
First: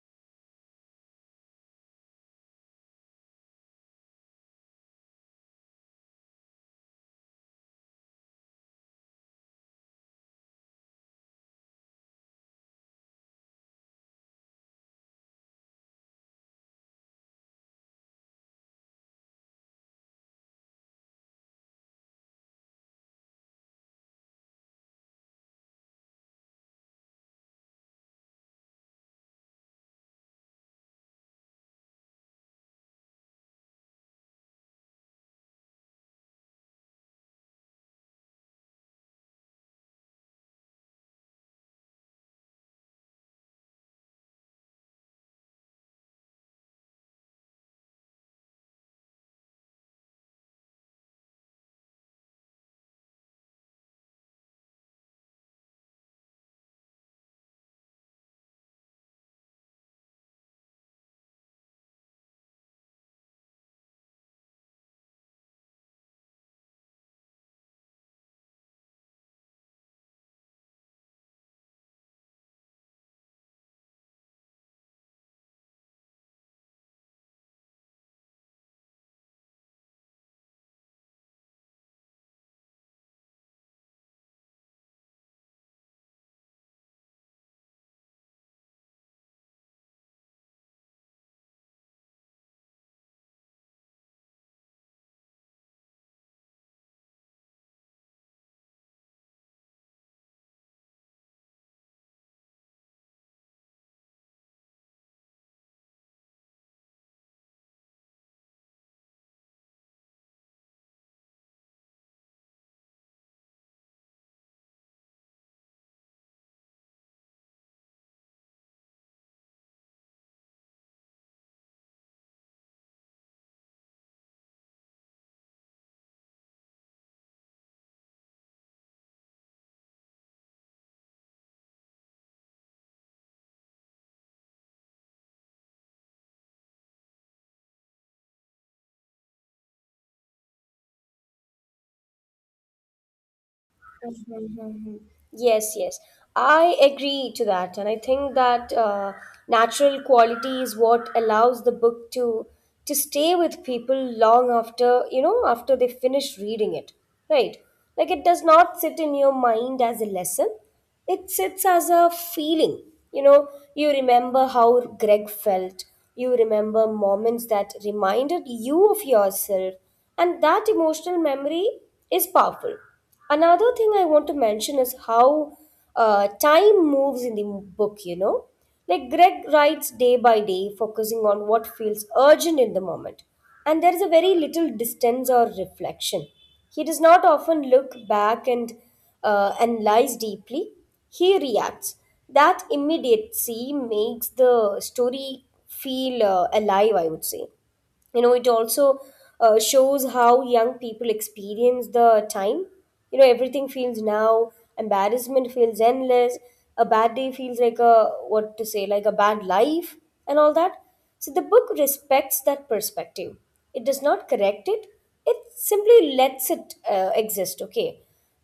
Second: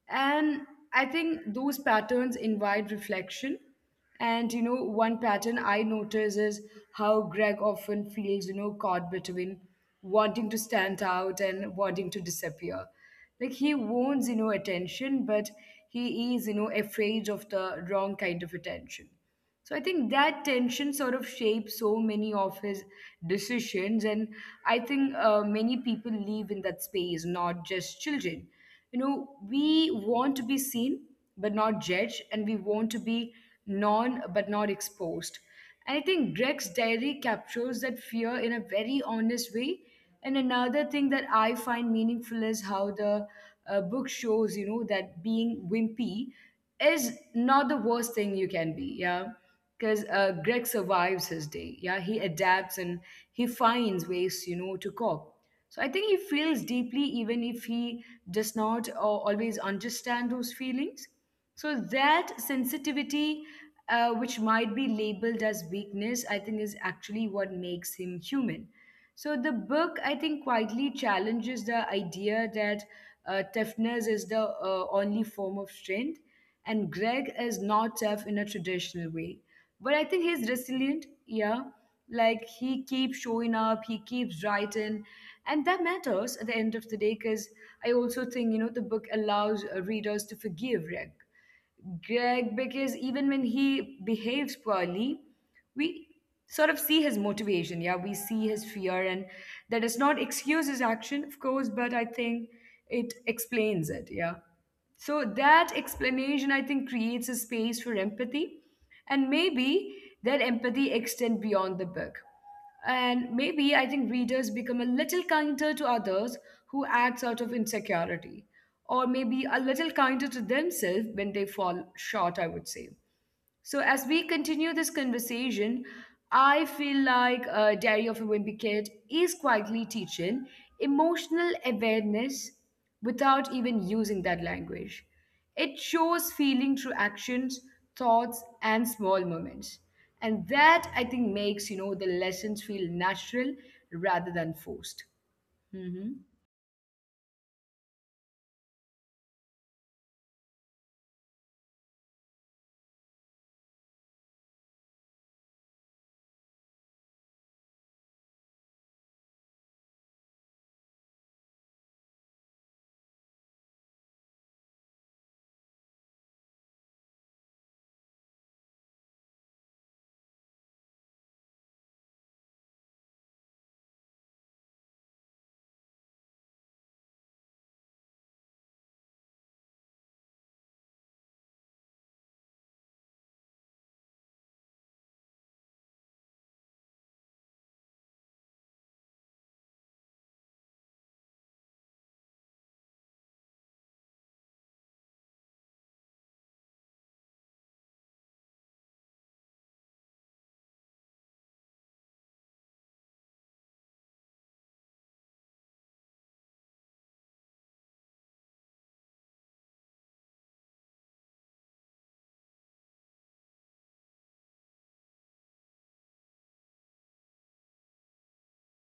Speaker 1: And I think those patterns invite reflection. And one pattern I notice is how Greg often feels, caught between wanting to stand out and wanting to disappear. Like he wants, attention, but he is, afraid of the wrong kind of attention. So I think that tension sort of shapes so many of his decisions, and I think many people live in that space, not just children. You know, we want to be seen but not judged, and we want to be known but not exposed. And I think Greg's diary captures that fear in a very honest way. And another thing that I find meaningful is how the book shows, that being wimpy is not the worst thing you can be, yeah. Because Greg survives his day, yeah. He adapts and he finds ways, to cope. So I think he feels deeply, even if he does not always understand those feelings. So that sensitivity, which might be labeled as weakness, I think is actually what makes him human. So the book, I think, quietly challenges the idea that toughness is the only form of strength, and Greg is not tough in a traditional way. But I think he's resilient, yeah. Like he keeps showing up, he keeps writing, and that matters at the end of the day. Because I also think the book allows readers to forgive Greg because even when he behaves poorly, we sort of see his motivation. Yeah, we see his fear, and that does not excuse his action, of course, but I think it explains it. Yeah. So that explanation, I think, creates a space for empathy, and maybe that empathy extend beyond the book. And maybe I think readers become a little kinder to others who act out of insecurity, or maybe a little kinder to themselves when they fall short, I would say. So, as we continue this conversation, I feel like Diary of a Wimpy Kid is quietly teaching emotional awareness without even using that language. It shows feeling through actions, thoughts, and small moments. And that, I think, makes, the lessons feel natural rather than
Speaker 2: Mhm.
Speaker 1: forced.
Speaker 2: Mhm.
Speaker 1: Hmm.
Speaker 2: Yes, yes. I agree to that. And I think that natural quality is what allows the book to stay with people long after, you know, after they finish reading it. Right? Like it does not sit in your mind as a lesson. It sits as a feeling. You know, you remember how Greg felt. You remember moments that reminded you of yourself. And that emotional memory is powerful. Another thing I want to mention is how time moves in the book, you know. Like Greg writes day by day, focusing on what feels urgent in the moment. And there is a very little distance or reflection. He does not often look back and analyze deeply. He reacts. That immediacy makes the story feel alive, I would say. You know, it also shows how young people experience the time. You know, everything feels now, embarrassment feels endless, a bad day feels like a what to say like a bad life, and all that. So the book respects that perspective, it does not correct it, it simply lets it exist. Okay,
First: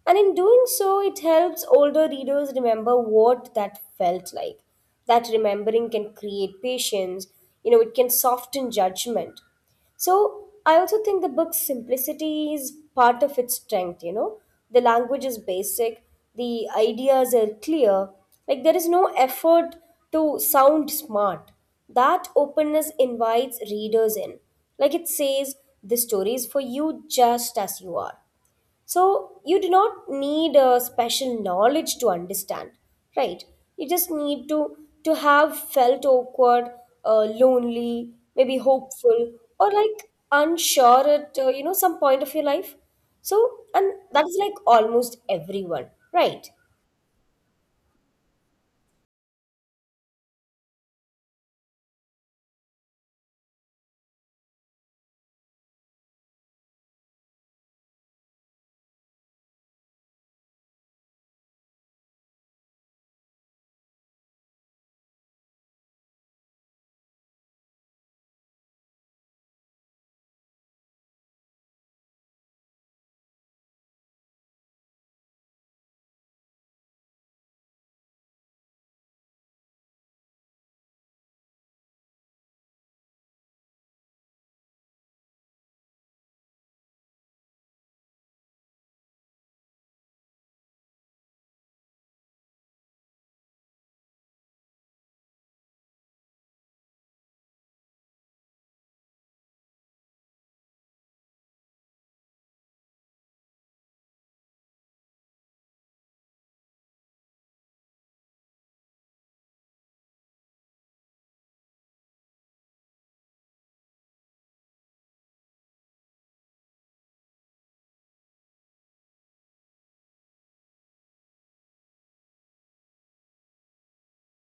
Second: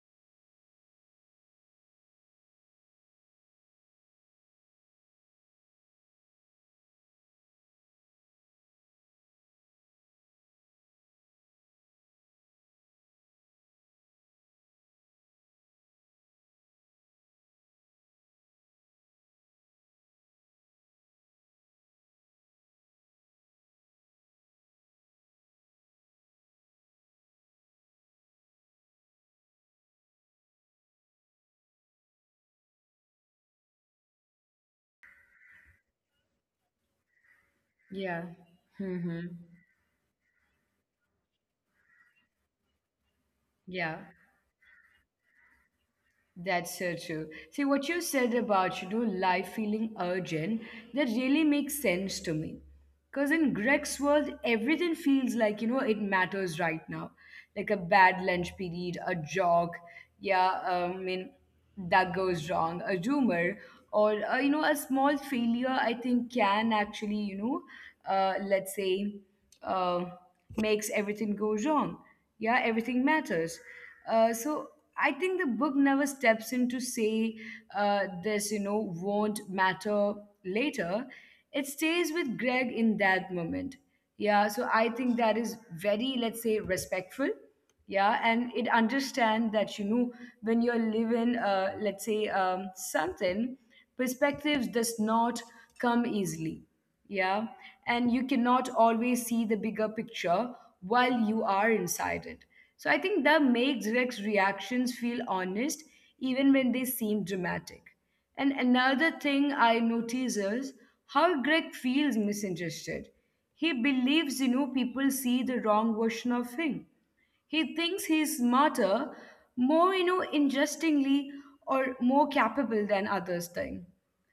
Speaker 2: and in doing so it helps older readers remember what that felt like. That remembering can create patience, you know, it can soften judgment. So I also think the book's simplicity is part of its strength, you know. The language is basic, the ideas are clear, like there is no effort to sound smart. That openness invites readers in. Like it says, the story is for you just as you are. So you do not need a special knowledge to understand, right? You just need to have felt awkward, lonely,
Speaker 1: Yeah.
Speaker 2: maybe
Speaker 1: Hmm.
Speaker 2: hopeful, or like unsure at some point of your life. So, and
Speaker 1: Yeah,
Speaker 2: that is like almost everyone, right?
Speaker 1: that's so true. See, what you said about, life feeling urgent, that really makes sense to me. Because in Greg's world, everything feels like, it matters right now. Like a bad lunch period, a jog, yeah, I mean, that goes wrong, a rumor or a small failure, I think can actually let's say uh, makes everything go wrong. Yeah, everything matters. So I think the book never steps in to say this won't matter later. It stays with Greg in that moment. Yeah. So I think that is very, let's say, respectful. Yeah. And it understand that when you're living let's say something, perspectives does not come easily. Yeah. And you cannot always see the bigger picture while you are inside it. So I think that makes Rex reactions feel honest even when they seem dramatic. And another thing I notice is how Greg feels misunderstood. He believes, people see the wrong version of him. He thinks he's smarter, more, interestingly, or more capable than others think.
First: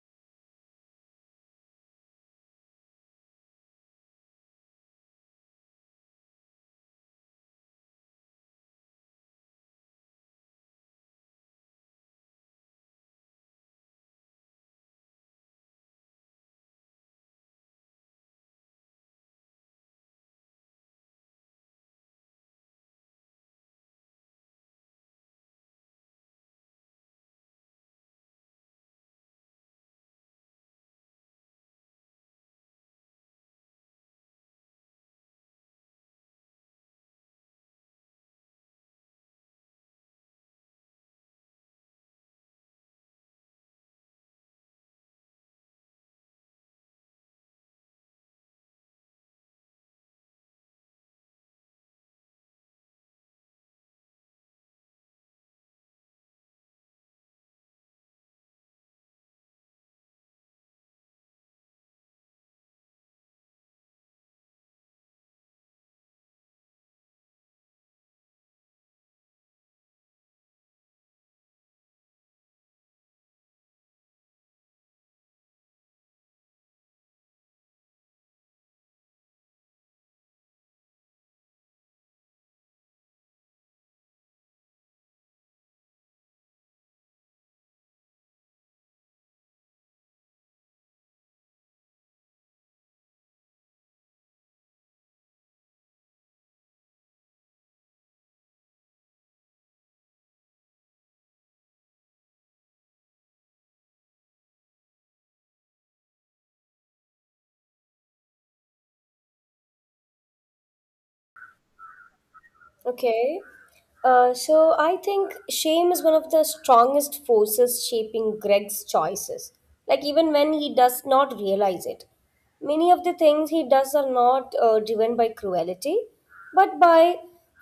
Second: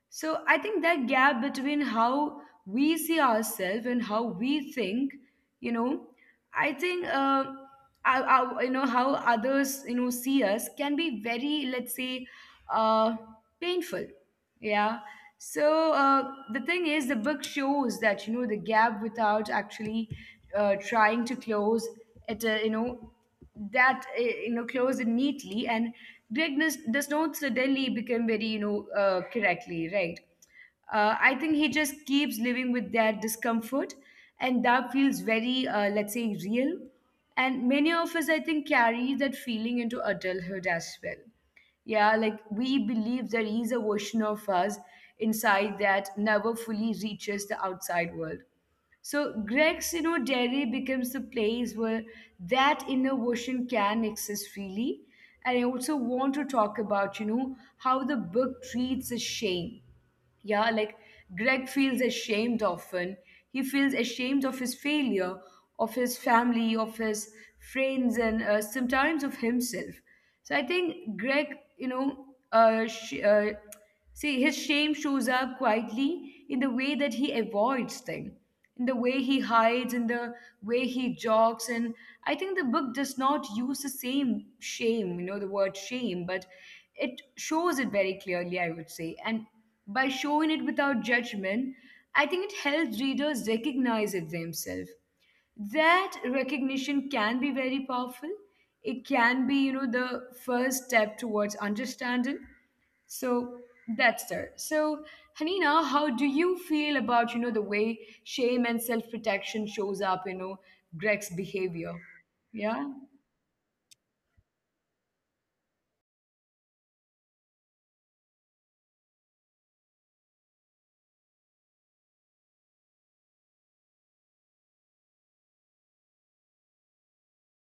Speaker 1: So I think that gap between how we see ourselves and how we think, you know, I think, how others, see us can be very, let's say, uh, painful. Yeah. So the thing is, the book shows that, the gap without actually trying to close it, that closed it neatly, and Greg does not suddenly become very correctly right. I think he just keeps living with that discomfort, and that feels very let's say real. And many of us, I think, carry that feeling into adulthood as well. Yeah, like we believe there is a version of us inside that never fully reaches the outside world. So Greg's, dairy becomes the place where that inner version can exist freely. And I also want to talk about, how the book treats the shame. Yeah, like Greg feels ashamed often. He feels ashamed of his failure, of his family, of his friends, and sometimes of himself. So I think Greg, you know, sh- See, his shame shows up quietly in the way that he avoids things, in the way he hides, in the way he jogs. And I think the book does not use the same shame, the word shame, but it shows it very clearly, I would say. And by showing it without judgment, I think it helps readers recognize it themselves. That recognition can be very powerful. It can be, you know, the first step towards understanding. So that's there. So, Hanina, how do you feel about, you know, the way shame and self-protection shows up, you know, Greg's behavior? Yeah.
Speaker 2: Okay. So I think shame is one of the strongest forces shaping Greg's choices. Like even when he does not realize it, many of the things he does are not driven by cruelty, but by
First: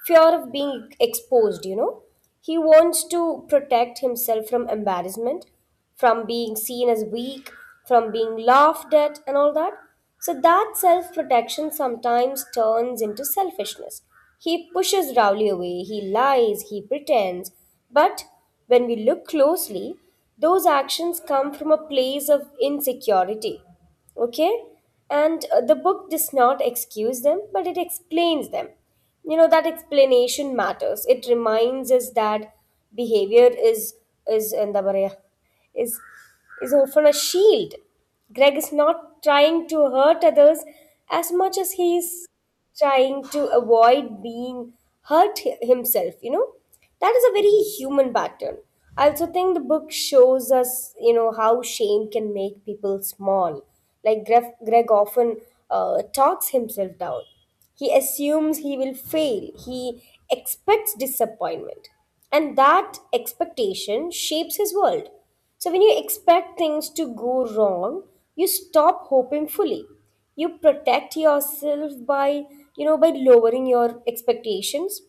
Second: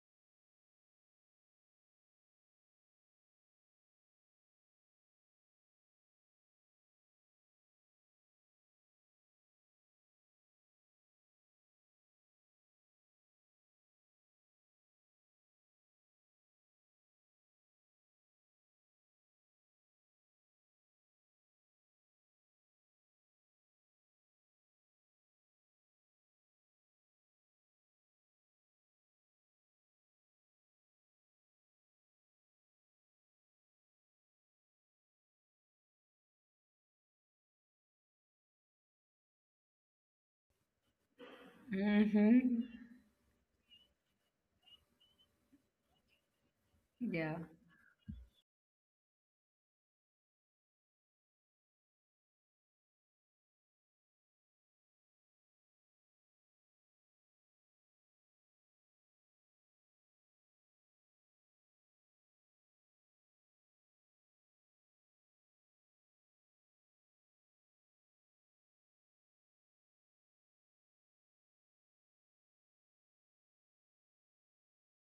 Speaker 2: fear of being exposed. You know, he wants to protect himself from embarrassment, from being seen as weak, from being laughed at, and all that. So that self protection sometimes turns into selfishness. He pushes Rowley away, he lies, he pretends. But when we look closely, those actions come from a place of insecurity. Okay? And the book does not excuse them, but it explains them. You know, that explanation matters, it reminds us that behavior is എന്താ പറയുക is is often a shield. Greg is not trying to hurt others as much as he is
Speaker 1: Mm-hmm.
Speaker 2: trying to avoid being hurt himself, you know. That is a
Speaker 1: Yeah.
Speaker 2: very human pattern. I also think the book shows us, you know, how shame can make people small. Like Greg often talks himself down. He assumes he will fail. He expects disappointment. And that expectation shapes his world. So, when you expect things to go wrong, you stop hoping fully. You protect yourself by, you know, by lowering your expectations.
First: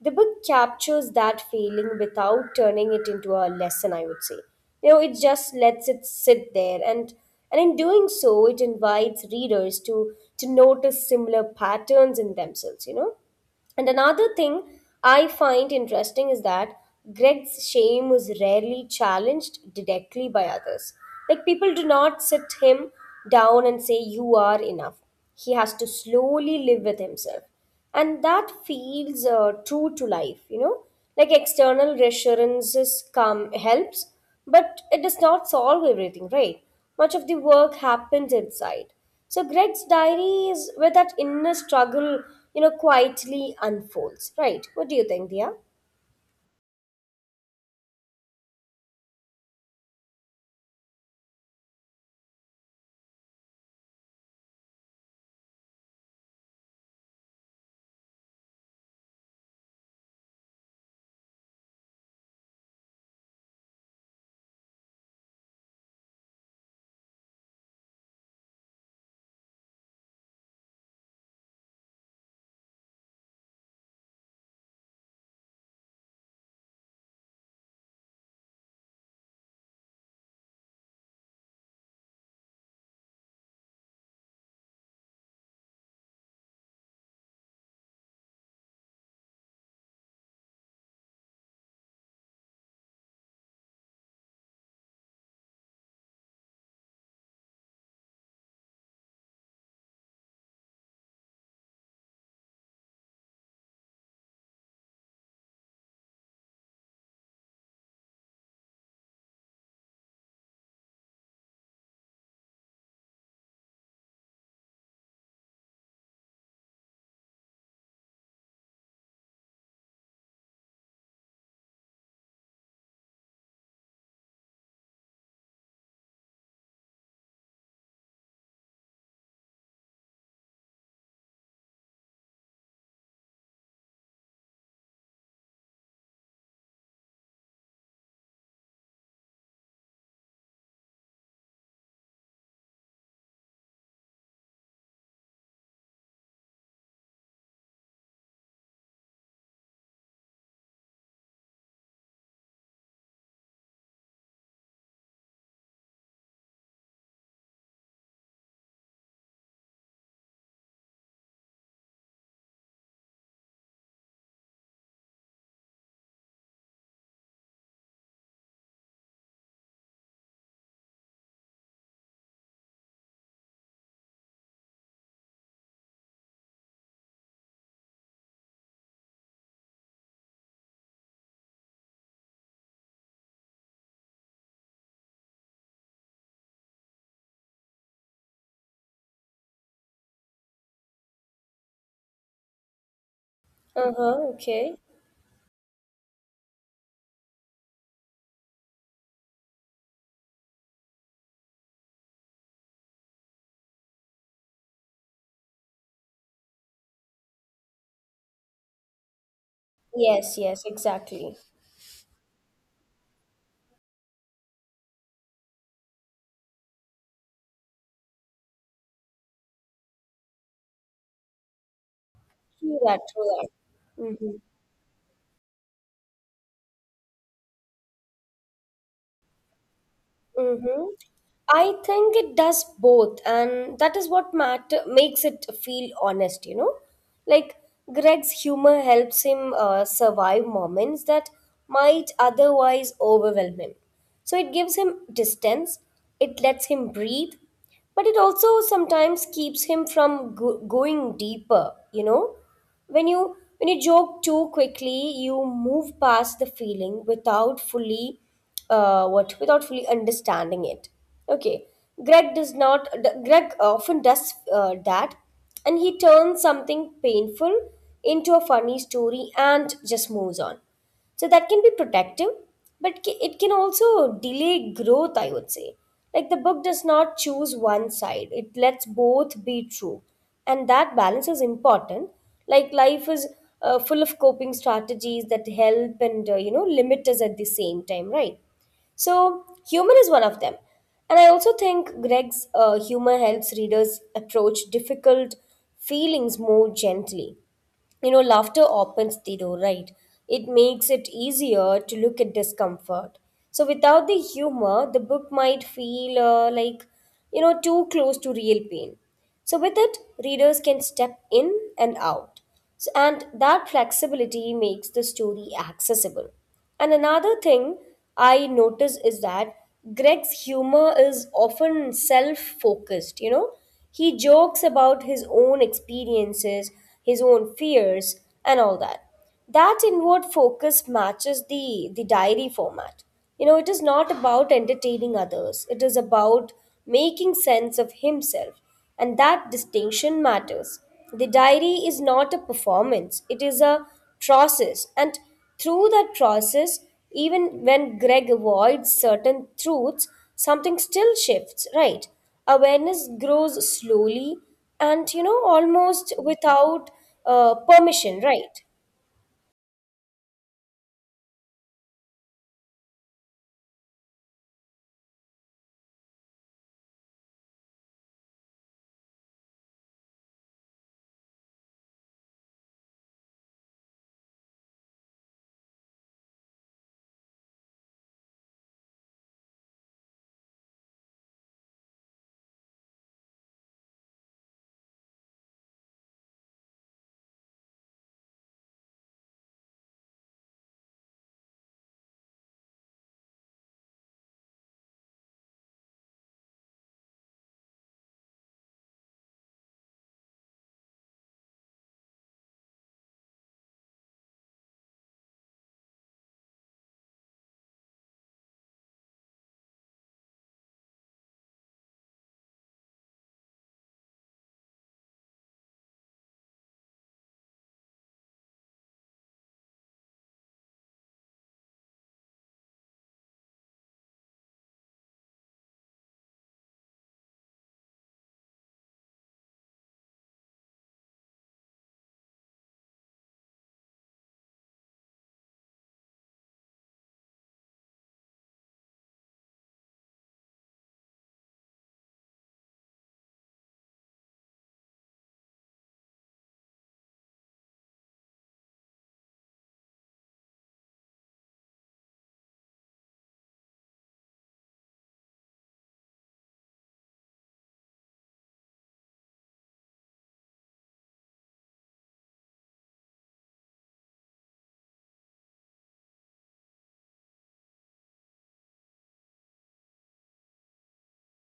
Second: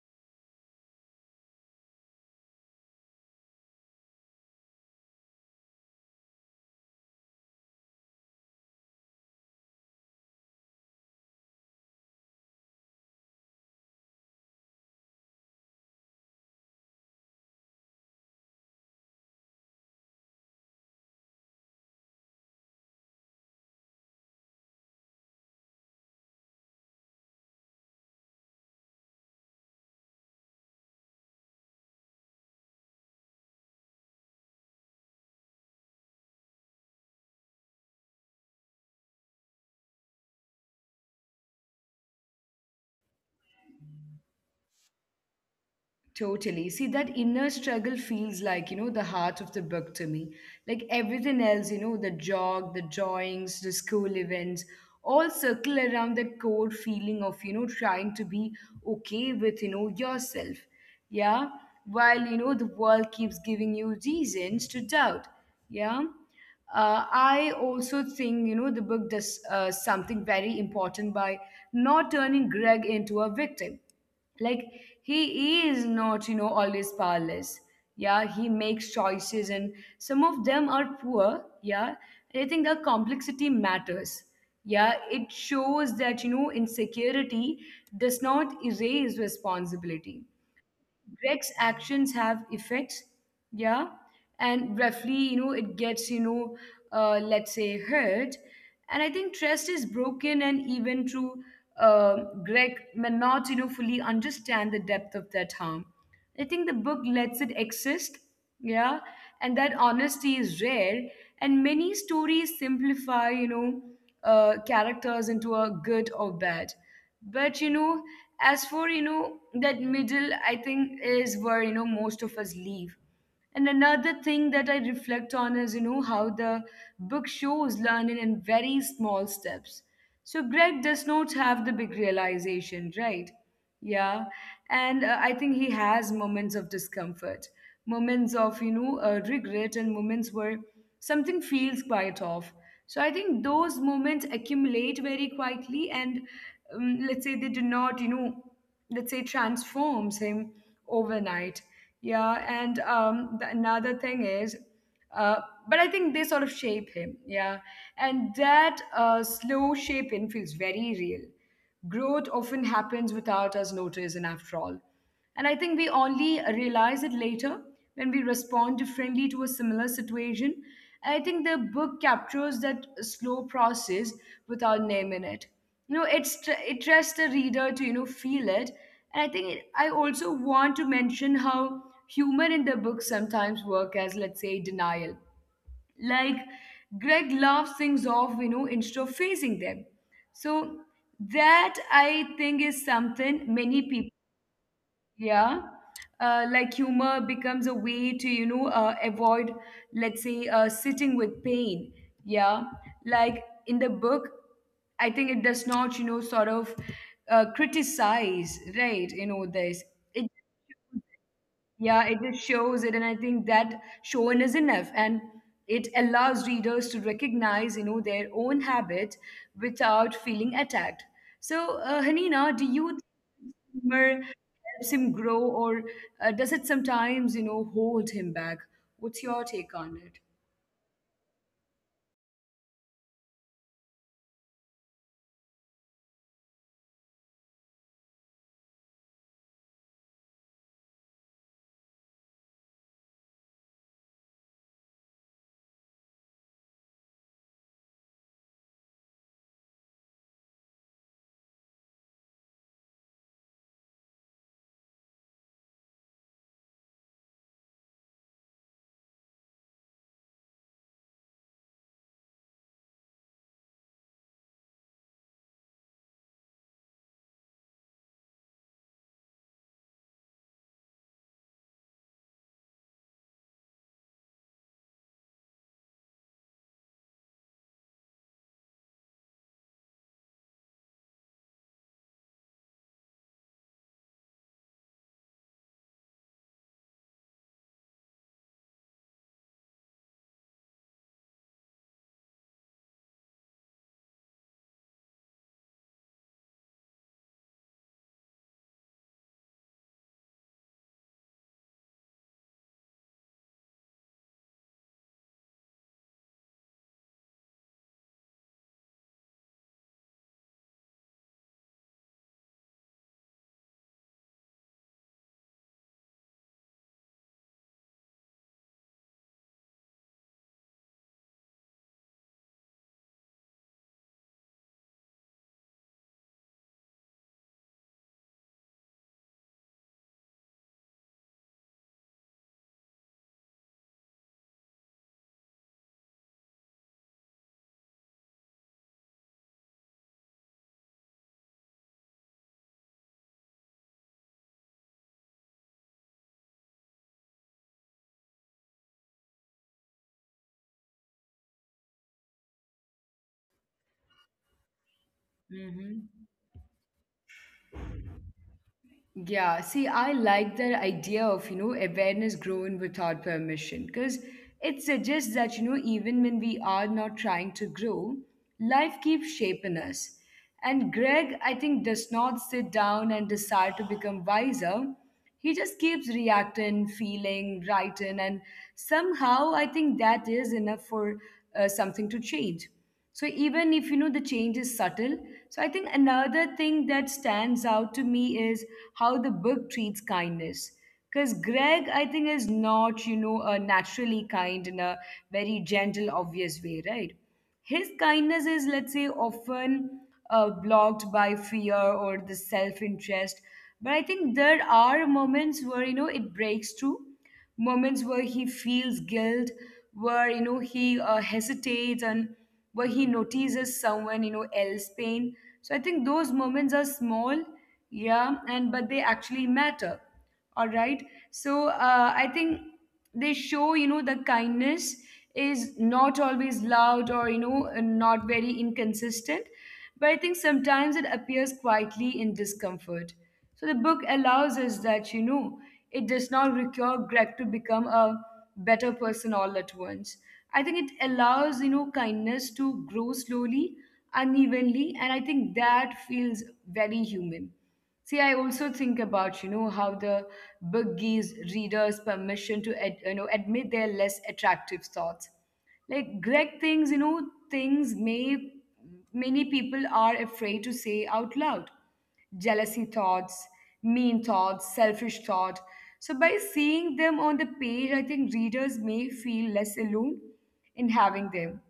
Speaker 2: The book captures that feeling without turning it into a lesson, I would say. You know, it just lets it sit there, and in doing so it invites readers to notice similar patterns in themselves, you know? And another thing I find interesting is that Greg's shame was rarely challenged directly by others. Like people do not sit him down and say, "You are enough." He has to slowly live with himself. And that feels true to life, you know? Like external reassurances come helps, but it does not solve everything, right? Much of the work happens inside. So Greg's diary is where that inner struggle, you know, quietly unfolds, right? What do you think, Dia?
Speaker 1: Totally. See, that inner struggle feels like, you know, the heart of the book to me. Like everything else, you know, the jog, the drawings, the school events, all circle around that core feeling of, you know, trying to be okay with, you know, yourself. Yeah. While, you know, the world keeps giving you reasons to doubt. Yeah. I also think, you know, the book does something very important by not turning Greg into a victim, like he is not, you know, always powerless. Yeah, he makes choices, and some of them are poor. Yeah. And I think that complexity matters. Yeah. It shows that, you know, insecurity does not erase responsibility. Greg's actions have effects, yeah, and roughly, you know, it gets, you know, let's say hurt. And I think trust is broken, and even through Greg may not, you know, fully understand the depth of that harm. I think the book lets it exist. Yeah. And that honesty is rare. And many stories simplify, you know, characters into a good or bad. But, you know, as for, you know, that middle, I think, is where, you know, most of us leave. And another thing that I reflect on is, you know, how the book shows learning in very small steps. So Greg does not have the big realization, right? Yeah. And I think he has moments of discomfort, moments of, regret, and moments where something feels quite off. So I think those moments accumulate very quietly, and let's say they do not, you know, let's say transforms him overnight. Yeah, and another thing is. Uh, but I think they sort of shape him, yeah. And that slow shaping feels very real. Growth often happens without us noticing, after all. And I think we only realize it later when we respond differently to a similar situation. And I think the book captures that slow process without naming it. You know, it trusts the reader to, you know, feel it. And I also want to mention how humor in the book sometimes work as, let's say, denial. Like Greg laughs things off, you know, instead of facing them. So that, I think, is something many people.
Speaker 2: Uh-huh, okay.
Speaker 1: Yeah. Like humor becomes a way to, avoid, let's say, sitting with pain. Yeah. Like in the book, I think it does not, you know, sort of criticize, right? You know, this.
Speaker 2: Yes,
Speaker 1: It,
Speaker 2: yes, exactly.
Speaker 1: yeah, it just shows it, and I think that showing is enough, and it allows readers to recognize, you know, their own habit without feeling attacked. So, Hanina, do
Speaker 2: True that,
Speaker 1: you
Speaker 2: true that.
Speaker 1: think humor
Speaker 2: Mm-hmm.
Speaker 1: helps him grow, or does it sometimes, you know, hold him back? What's your take on it?
Speaker 2: Mm-hmm. I think it does both, and that is what matter makes it feel honest, you know? Like Greg's humor helps him survive moments that might otherwise overwhelm him. So it gives him distance, it lets him breathe, but it also sometimes keeps him from going deeper. You know, when you joke too quickly, you move past the feeling without fully what without fully understanding it. Okay. Greg does not d- greg often does that, and he turns something painful into a funny story and just moves on. So that can be protective, but it can also delay growth, I would say. Like the book does not choose one side, it lets both be true, and that balance is important. Like life is full of coping strategies that help and limit us at the same time, right? So, humor is one of them. And I also think Greg's humor helps readers approach difficult feelings more gently. You know, laughter opens the door, right? It makes it easier to look at discomfort. So, without the humor, the book might feel like, you know, too close to real pain. So, with it, readers can step in and out. So, and that flexibility makes the story accessible. And another thing I notice is that Greg's humor is often self focused, you know. He jokes about his own experiences, his own fears, and all that. That inward focus matches the diary format. You know, it is not about entertaining others, it is about making sense of himself, and that distinction matters. The diary is not a performance, it is a process, and through that process, even when Greg avoids certain truths, something still shifts, right? Awareness grows slowly and you know almost
Speaker 1: Mm-hmm.
Speaker 2: without permission, right?
Speaker 1: Yeah, see, I like that idea of, you know, awareness growing without permission, because it suggests that, you know, even when we are not trying to grow, life keeps shaping us. And Greg, I think, does not sit down and decide to become wiser. He just keeps reacting, feeling, writing, and somehow I think that is enough for something to change. So even if, you know, the change is subtle, so I think another thing that stands out to me is how the book treats kindness. Because Greg, I think, is not, you know, a naturally kind in a very gentle, obvious way, right? His kindness is, let's say, often blocked by fear or the self interest. But I think there are moments where, you know, it breaks through, moments where he feels guilt, where, you know, he hesitates, and where he notices someone, you know, else pain. So I think those moments are small, yeah, and but they actually matter. All right. So I think they show, you know, the kindness is not always loud or, you know, not very inconsistent. But I think sometimes it appears quietly in discomfort. So the book allows us that, you know. It does not require Greg to become a better person all at once. I think it allows, you know, kindness to grow slowly, unevenly, and I think that feels very human. See, I also think about, you know, how the book gives readers permission to, you know, admit their less attractive thoughts. Like Greg thinks, you know, things may many people are afraid to say out loud. Jealousy thoughts, mean thoughts, selfish thought. So by seeing them on the page, I think readers may feel less alone in having them.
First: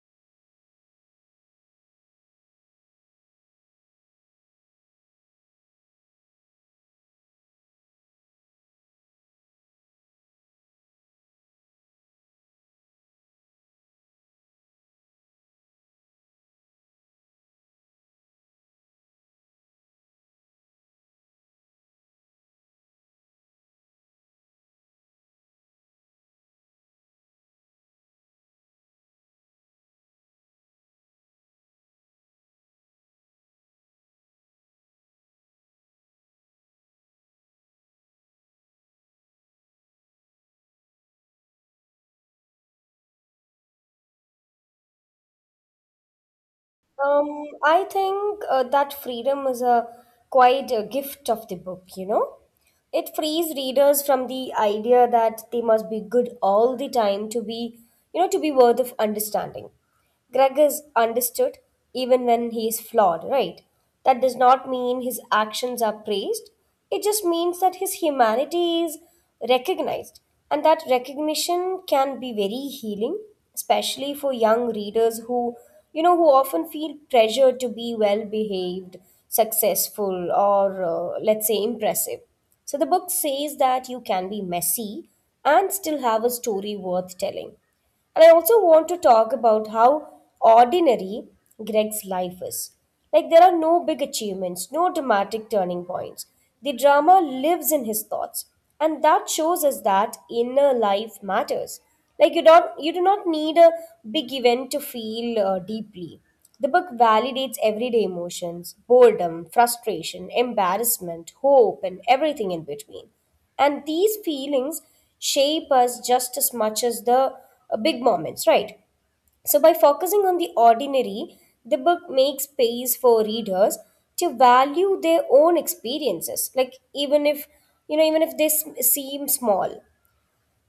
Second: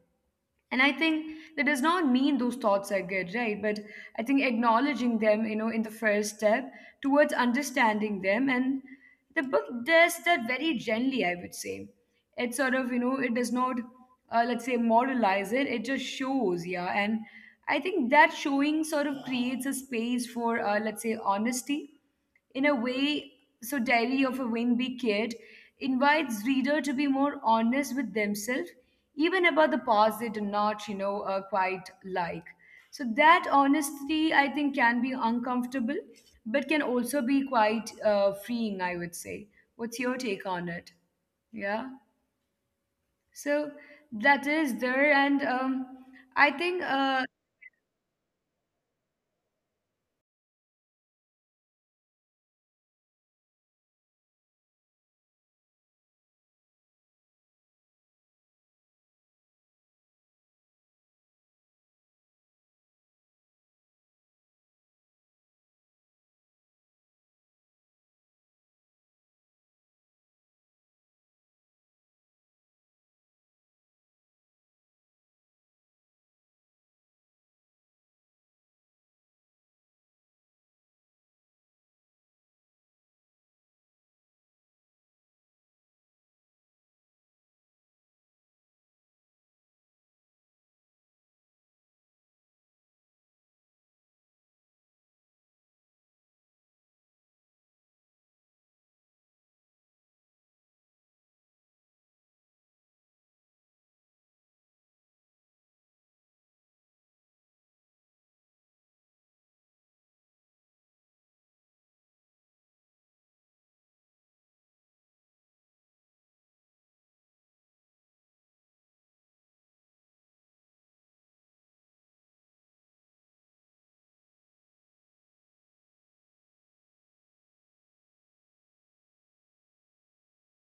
Speaker 1: And I think that does not mean those thoughts are good, right? But I think acknowledging them, you know, in the first step towards understanding them. And the book does that very gently, I would say. It sort of, you know, it does not let's say moralize it. It just shows, yeah. And I think that showing sort of creates a space for, let's say, honesty in a way. So Diary of a Wingby Kid invites reader to be more honest with themselves, even about the parts they do not, you know, quite like. So that honesty, I think, can be uncomfortable, but can also be quite freeing, I would say. What's your take on it? Yeah. So that is there, and I think
Speaker 2: Um, i think uh, that freedom is a quite a gift of the book, you know. It frees readers from the idea that they must be good all the time to be, you know, to be worth of understanding. Greg is understood even when he is flawed, right? That does not mean his actions are praised. It just means that his humanity is recognized, and that recognition can be very healing, especially for young readers who, you know, who often feel pressure to be well behaved, successful, or let's say impressive. So the book says that you can be messy and still have a story worth telling. And I also want to talk about how ordinary Greg's life is. Like, there are no big achievements, no dramatic turning points. The drama lives in his thoughts, and that shows us that inner life matters. Like, you do not need a big event to feel deeply. The book validates everyday emotions: boredom, frustration, embarrassment, hope, and everything in between. And these feelings shape us just as much as the big moments, right? So, by focusing on the ordinary, the book makes space for readers to value their own experiences, like even if, you know, even if they seem small.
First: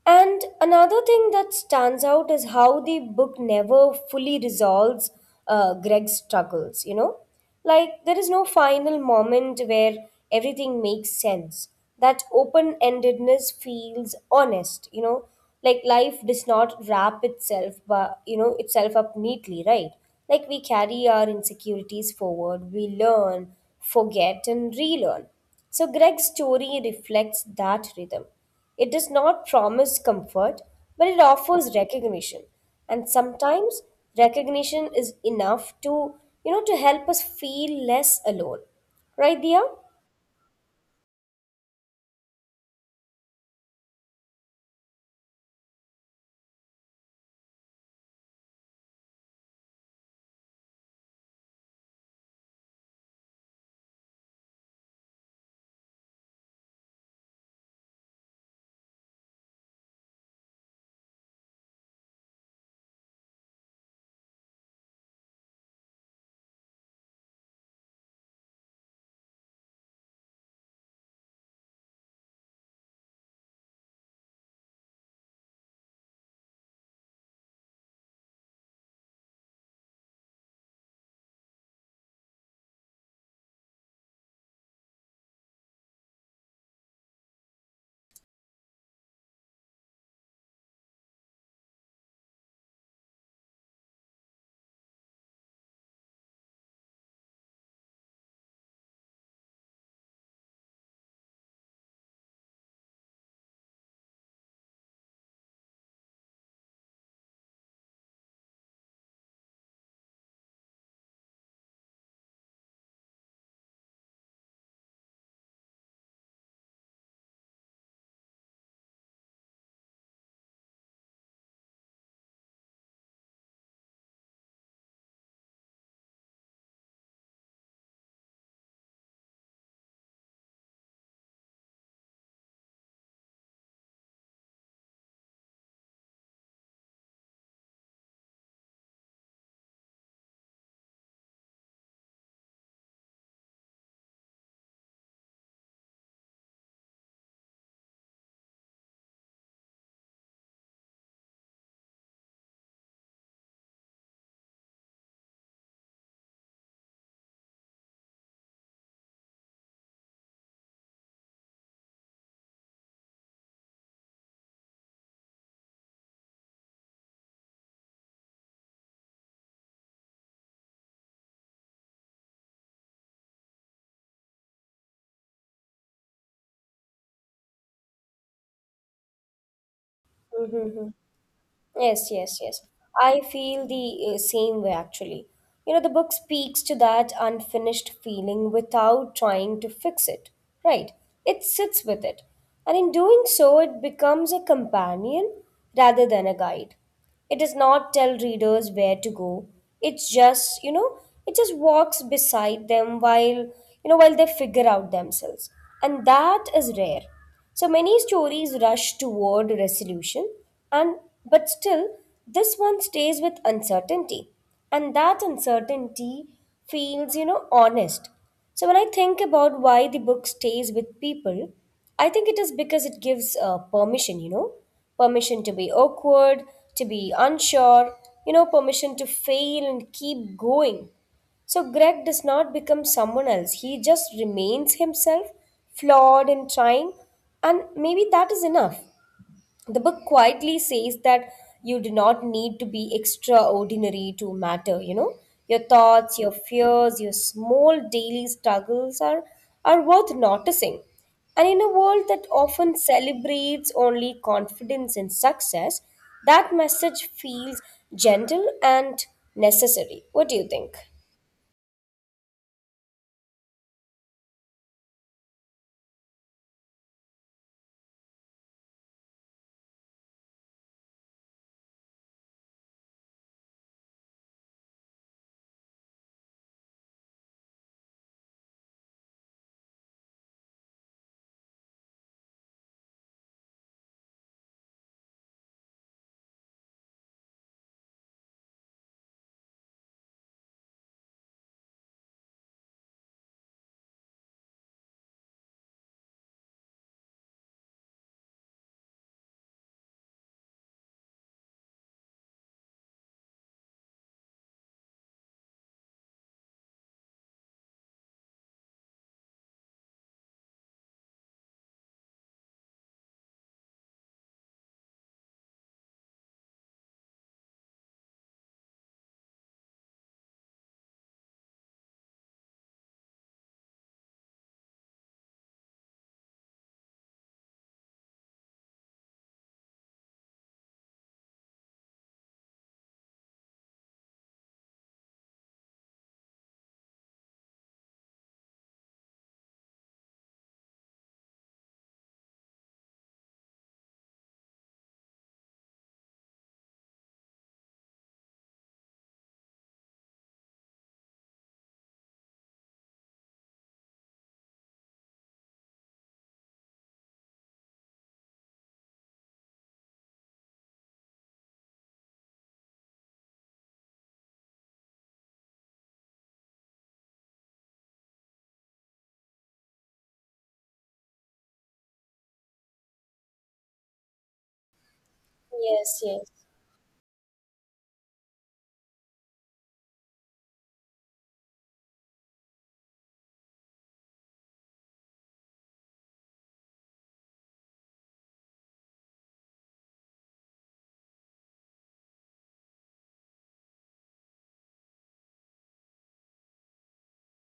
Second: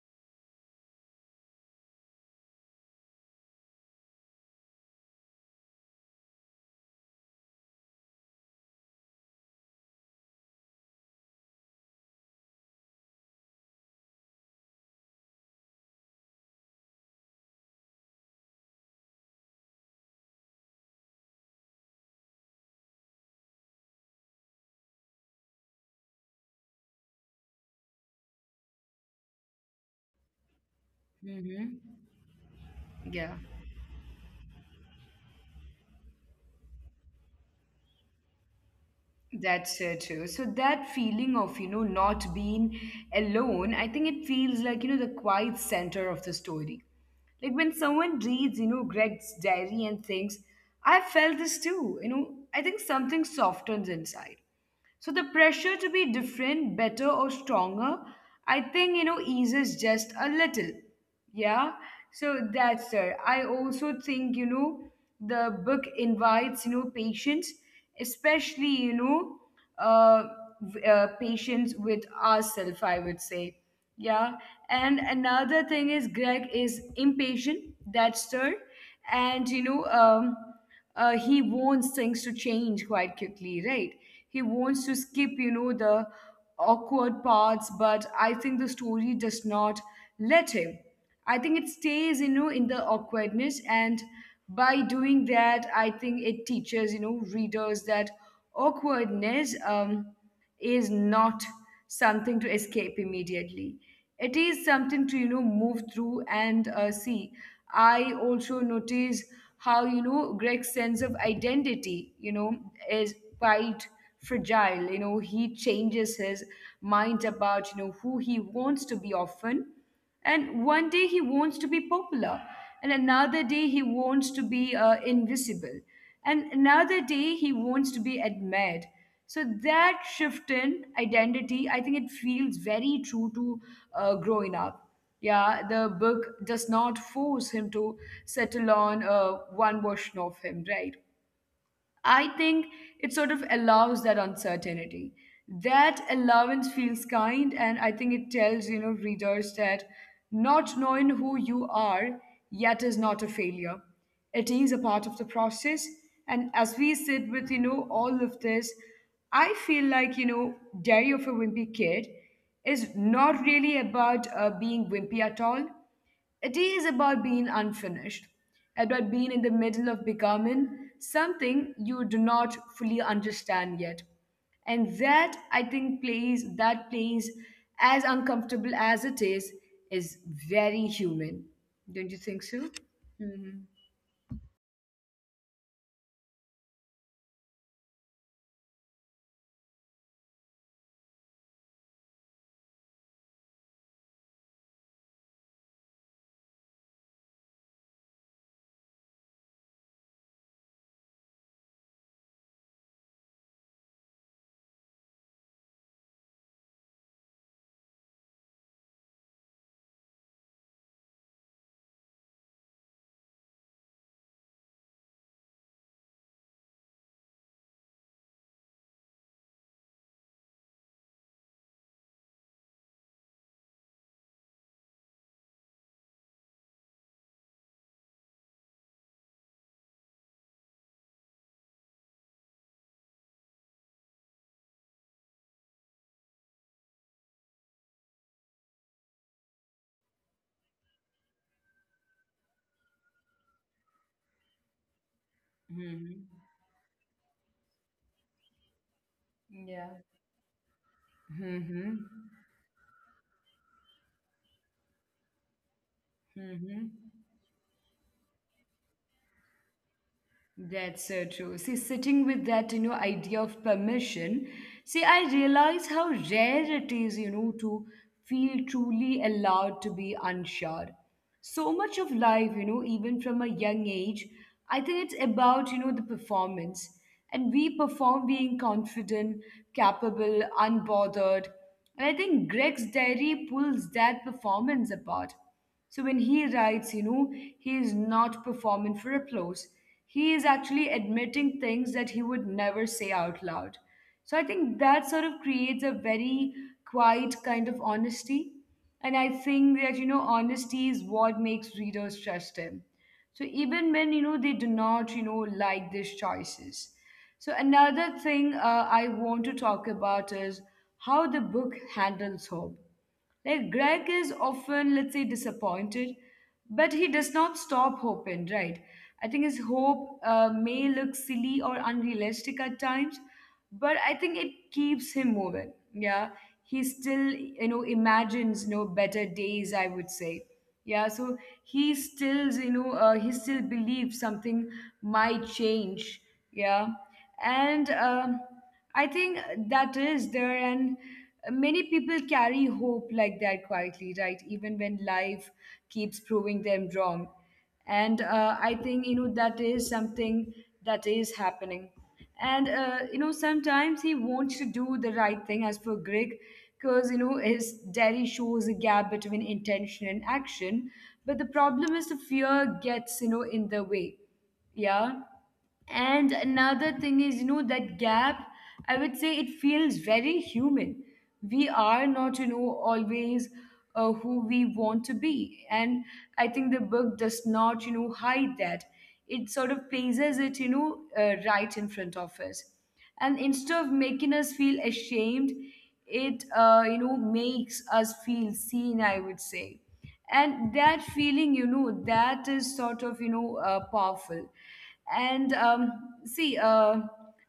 Speaker 2: And another thing that stands out is how the book never fully resolves Greg's struggles, you know? Like, there is no final moment where everything makes sense. That open endedness feels honest, you know? Like, life does not wrap itself, but, you know, itself up neatly, right? Like, we carry our insecurities forward, we learn, forget, and relearn. So, Greg's story reflects that rhythm. It does not promise comfort, but it offers
Speaker 1: mhm.
Speaker 2: recognition. And
Speaker 1: Yeah.
Speaker 2: sometimes recognition is enough to, you know, to help us feel less alone. Right, Dia?
Speaker 1: That's so true. So that feeling of, you know, not being alone, I think it feels like, you know, the quiet center of the story. Like when someone reads, you know, Greg's diary and thinks, I felt this too, you know, I think something softens inside. So the pressure to be different, better, or stronger, I think, you know, eases just a little. Yeah. So that's there. I also think, you know, the book invites, you know, patience, especially, you know, uh, patience with ourselves, I would say. Yeah. And another thing is Greg is impatient. That's there. And, you know, he wants things to change quite quickly, right? He wants to skip, you know, the awkward parts, but I think the story does not let him. I think it stays, you know, in the awkwardness, and by doing that, I think it teaches, you know, readers that awkwardness. Is not something to escape immediately. It is something to, you know, move through and see. I also notice how, you know, Greg's sense of identity, you know, is quite fragile. You know, he changes his mind about, you know, who he wants to be often. And one day he wants to be popular, and another day he wants to be invisible, and another day he wants to be admired. So that shift in identity, I think it feels very true to growing up. Yeah, the book does not force him to settle on one version of him, right? I think it sort of allows that uncertainty. That allowance feels kind, and I think it tells, you know, readers that not knowing who you are yet is not a failure. It is a part of the process, and as we sit with, you know, all of this, I feel like, you know, Diary of a Wimpy Kid is not really about being wimpy at all. It is about being unfinished, about being in the middle of becoming something you do not fully understand yet. And that, I think, plays as uncomfortable as it is
Speaker 2: Mm-hmm.
Speaker 1: very human.
Speaker 2: Yes,
Speaker 1: Don't you
Speaker 2: yes,
Speaker 1: think
Speaker 2: yes.
Speaker 1: so?
Speaker 2: I feel
Speaker 1: Mm-hmm.
Speaker 2: the same way actually. You know, the book speaks to that unfinished feeling without trying to fix it, right? It sits with it. And in doing so, it becomes a companion rather than a guide. It does not tell readers where to go. It just, you know, it just walks beside them while, you know, while they figure out themselves. And that is rare. So many stories rush toward resolution, and but still this one stays with uncertainty, and that uncertainty feels, you know, honest. So when I think about why the book stays with people, I think it is because it gives permission, you know, permission to be awkward, to be unsure, you know, permission to fail and keep going. So Greg does not become someone else. He just remains himself, flawed and trying, and maybe that is enough. The book quietly says that you do not need to be extraordinary to matter, you know. Your thoughts, your
Speaker 1: Mm-hmm.
Speaker 2: fears, your small daily struggles are worth
Speaker 1: Yeah.
Speaker 2: noticing. And in a world that
Speaker 1: Mm-hmm.
Speaker 2: often celebrates only confidence and success, that message
Speaker 1: Mm-hmm.
Speaker 2: feels gentle and necessary. What do you think?
Speaker 1: That's so true. See, sitting with that, you know, idea of permission, see, I realize how rare it is, you know, to feel truly allowed to be unsure. So much of life, you know, even from a young age, I think it's about, you know, the performance. And we perform being confident, capable, unbothered. And I think Greg's diary pulls that performance apart. So when he writes, you know, he is not performing for applause. He is actually admitting things that he would never say out loud. So I think that sort of creates a very quiet kind of honesty. And I think that, honesty is what makes readers trust him. So even when, they do not, like these choices. So another thing I want to talk about is how the book handles hope like Greg is often, let's say, disappointed, but he does not stop hoping, right? I think his hope may look silly or unrealistic at times, but I think it keeps him moving. Yeah, he still, imagines, better days, I would say, yeah. So he still, he still believes something might change. Yeah, and I think that is there, and many people carry hope like that quietly, right? Even when life keeps proving them wrong. And I think, that is something that is happening. And, sometimes he wants to do the right thing as per Greg, because, his diary shows a gap between intention and action. But the problem is the fear gets, in the way. Yeah. And another thing is, that gap, I would say it feels very human. We are not, always who we want to be.
Speaker 2: Yes,
Speaker 1: And
Speaker 2: yes.
Speaker 1: I think the book does not, hide that. It sort of places it, right in front of us. And instead of making us feel ashamed, it, makes us feel seen, I would say. And that feeling, that is sort of powerful. And see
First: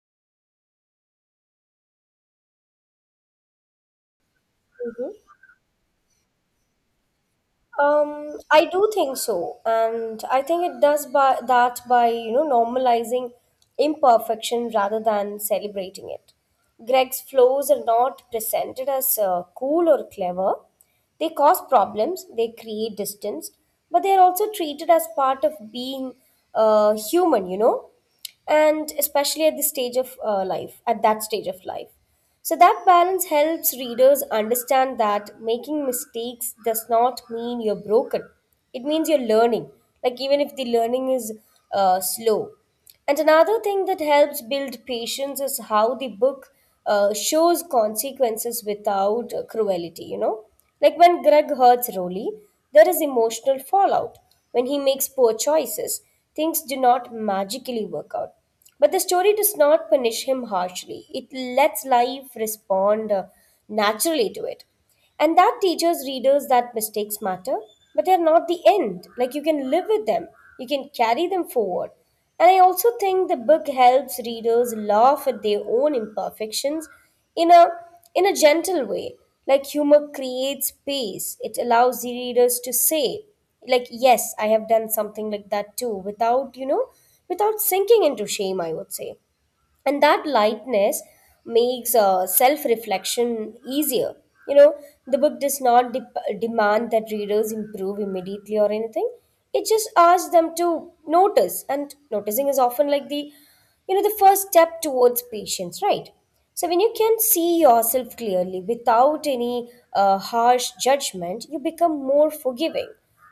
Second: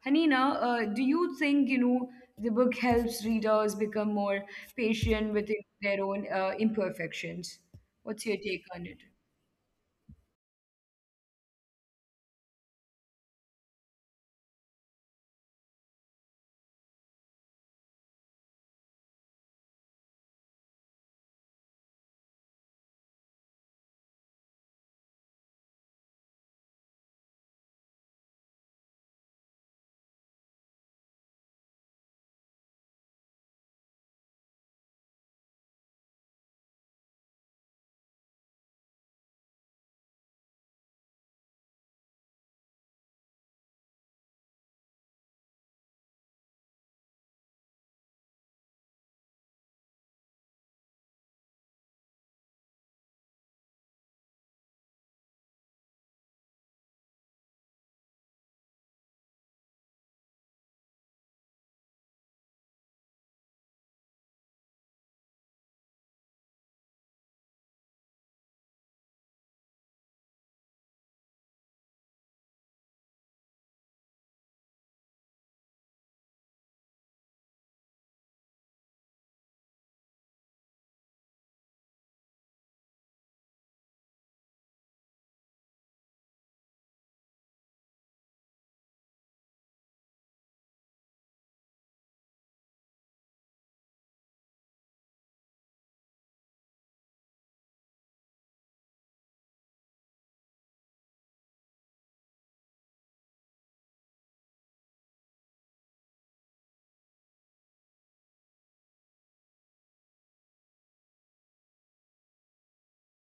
Speaker 1: Hanina, do you think the book helps readers become more
Speaker 2: Hmm.
Speaker 1: patient with their own imperfections? What's your take
Speaker 2: I
Speaker 1: on
Speaker 2: do
Speaker 1: it?
Speaker 2: think so, and I think it does by that by, you know, normalizing imperfection rather than celebrating it. Greg's flows are not presented as cool or clever. They cause problems. They create distance, but they are also treated as part of being human. You know, and especially at this stage of life, at that stage of life. So that balance helps readers understand that making mistakes does not mean you're broken. It means you're learning, like even if the learning is slow. And another thing that helps build patience is how the book shows consequences without cruelty, you know? Like when Greg hurts Rolly, there is emotional fallout. When he makes poor choices, things do not magically work out. But the story does not punish him harshly. It lets life respond naturally to it. And that teaches readers that mistakes matter, but they're not the end. Like you can live with them, you can carry them forward. And I also think the book helps readers laugh at their own imperfections in a in a gentle way. Like humor creates space. It allows the readers to say, like, yes, I have done something like that too, without, you know, without sinking into shame, I would say. And that lightness makes self-reflection easier, you know. The book does not dep demand that readers improve immediately or anything. It just asks them to notice, and noticing is often like the, you know, the first step towards patience, right? So when you can see yourself clearly without any harsh judgment, you become more forgiving.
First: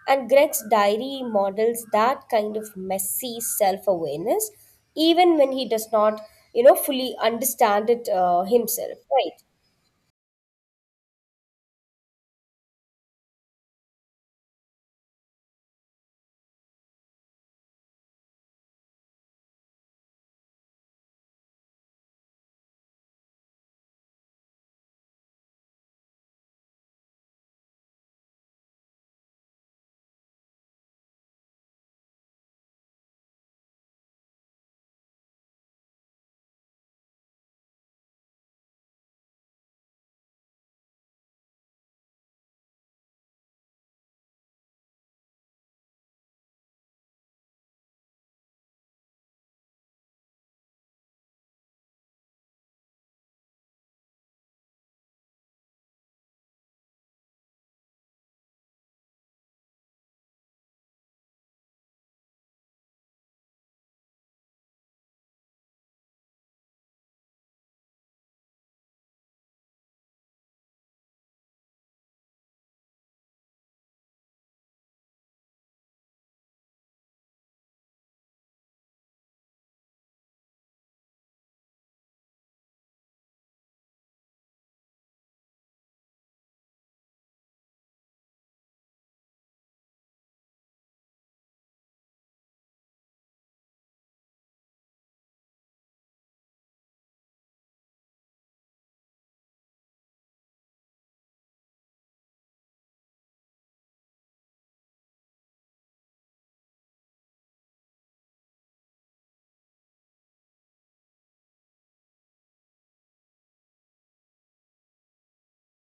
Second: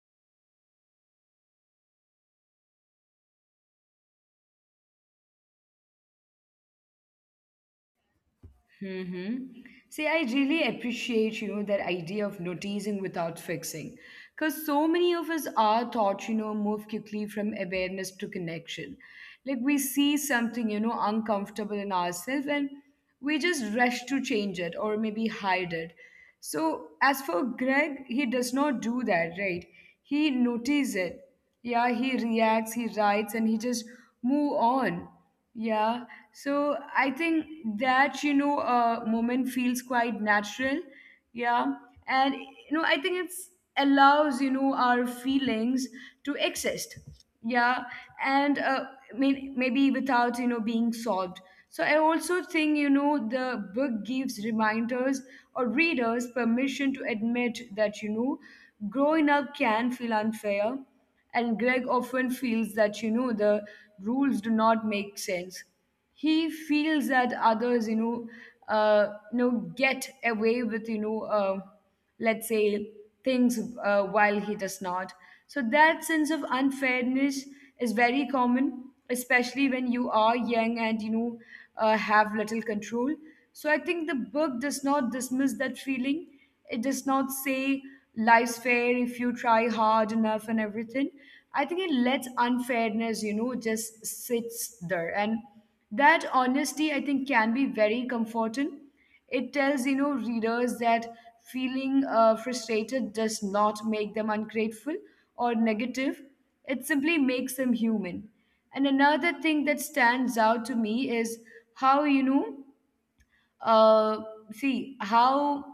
Speaker 2: And Greg's diary models that kind of messy self awareness, even when he does not, you know, fully understand it himself, right?
Speaker 1: Mm-hmm. See, I really appreciate, that idea of noticing without fixing. Because so many of us are taught, move quickly from awareness to connection. Like we see something, uncomfortable in ourselves and we just rush to change it or maybe hide it. So, as for Greg, he does not do that, right? He notices it. Yeah, he reacts, he writes, and he just move on. Yeah, so I think that moment feels quite natural. Yeah, and I think it's allows our feelings to exist. Yeah, and maybe without being solved. So I also think the book gives reminders or readers permission to admit that growing up can feel unfair, and Greg often feels that the rules do not make sense. He feels that others uh, you know get away with let's say things while he does not. So that sense of unfairness is very common, especially when you are young and have little control. So I think the book does not dismiss that feeling. It does not say life's fair if you try hard enough and everything. I think it lets unfairness, just sits there. And that honesty, I think, can be very comforting. It tells, readers that feeling frustrated does not make them ungrateful or negative. It simply makes them human. And another thing that stands out to me is how, you know, uh, see how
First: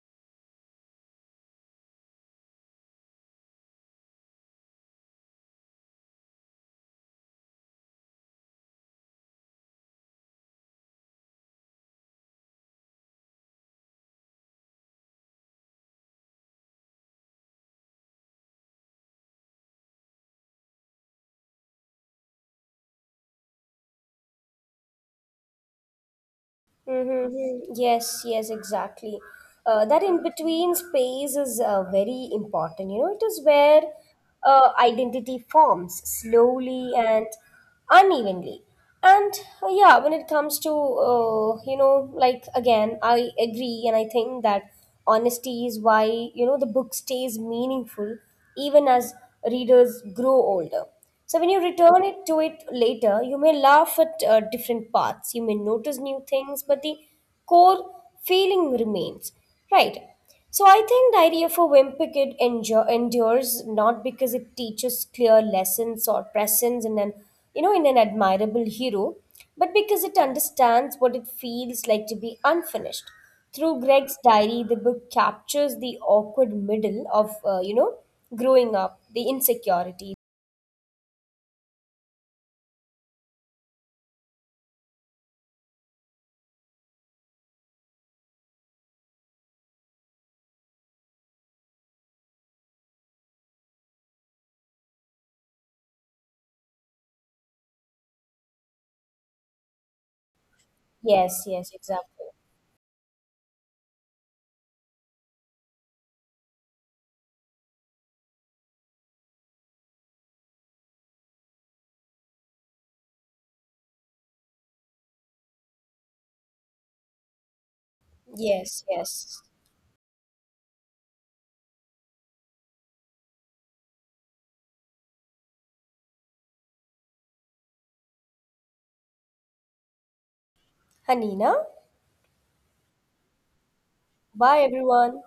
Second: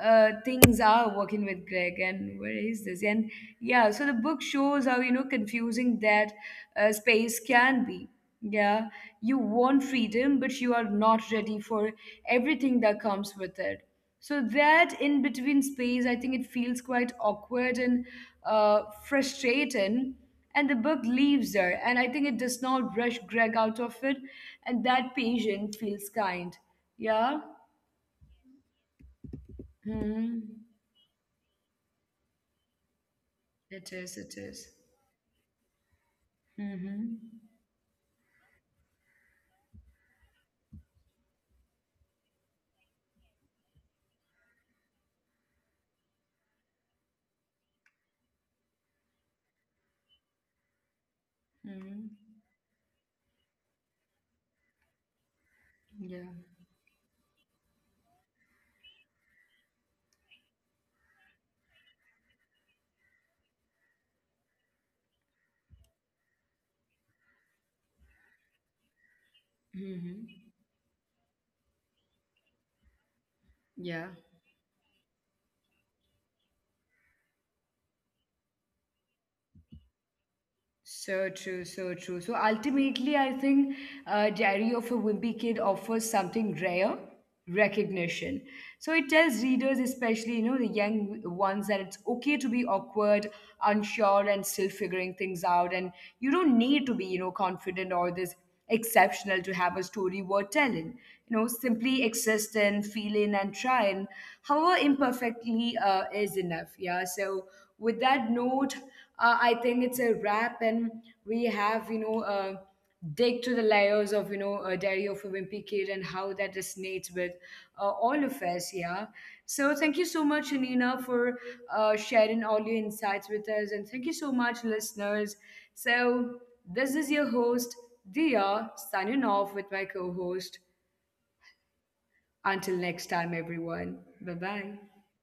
Speaker 1: things are working with Greg and where is this? And yeah, so the book shows how, confusing that space can be. Yeah, you want freedom, but you are not ready for everything that comes with it. So that in between space, I think it feels quite awkward and frustrating. And the book leaves there, and I think it does not rush Greg out of it. And that patient feels kind. Yeah.
Speaker 2: Mm-hmm. Yes, yes, exactly. That in
Speaker 1: Mhm.
Speaker 2: between space is very important. You know, it is where
Speaker 1: It is. It is.
Speaker 2: identity forms slowly and
Speaker 1: Mm-hmm.
Speaker 2: unevenly. And yeah, when it comes to, you know, like again, I agree and I think that honesty is why, you know, the book stays meaningful even as readers grow older. So when you
Speaker 1: Mm-hmm.
Speaker 2: return it to it later, you may laugh at different parts. You may notice
Speaker 1: Yeah.
Speaker 2: new things, but the core feeling remains. Right. So I think Diary of a Wimpy Kid endures not because it teaches clear lessons or presence in an, you know, in an admirable hero, but because it
Speaker 1: Mm-hmm.
Speaker 2: understands what it feels like to be unfinished. Through
Speaker 1: Yeah.
Speaker 2: Greg's diary, the book captures the awkward middle of, you know, growing up, the insecurity.
Speaker 1: So true, so true. So ultimately, I think Diary of a Wimpy Kid offers something rare: recognition. So it tells readers, especially the young ones, that it's okay to be awkward, unsure, and still figuring things out. And you don't need to be confident or this exceptional to have a story worth telling. You know,
Speaker 2: Yes, yes,
Speaker 1: simply
Speaker 2: exactly.
Speaker 1: exist and feel in and try. And however imperfectly is enough. Yeah. So with that note, I think it's a wrap, and we have dig to the layers of Diary of a Wimpy Kid and how that resonates with all of us.
Speaker 2: Yes,
Speaker 1: Yeah.
Speaker 2: yes.
Speaker 1: So thank you so much, Anina, for sharing all your insights with us, and thank you so much, listeners. So this is your host Dia signing off with my co-host.
Speaker 2: Hanina,
Speaker 1: Until next time, everyone. Bye
Speaker 2: bye
Speaker 1: bye.
Speaker 2: everyone.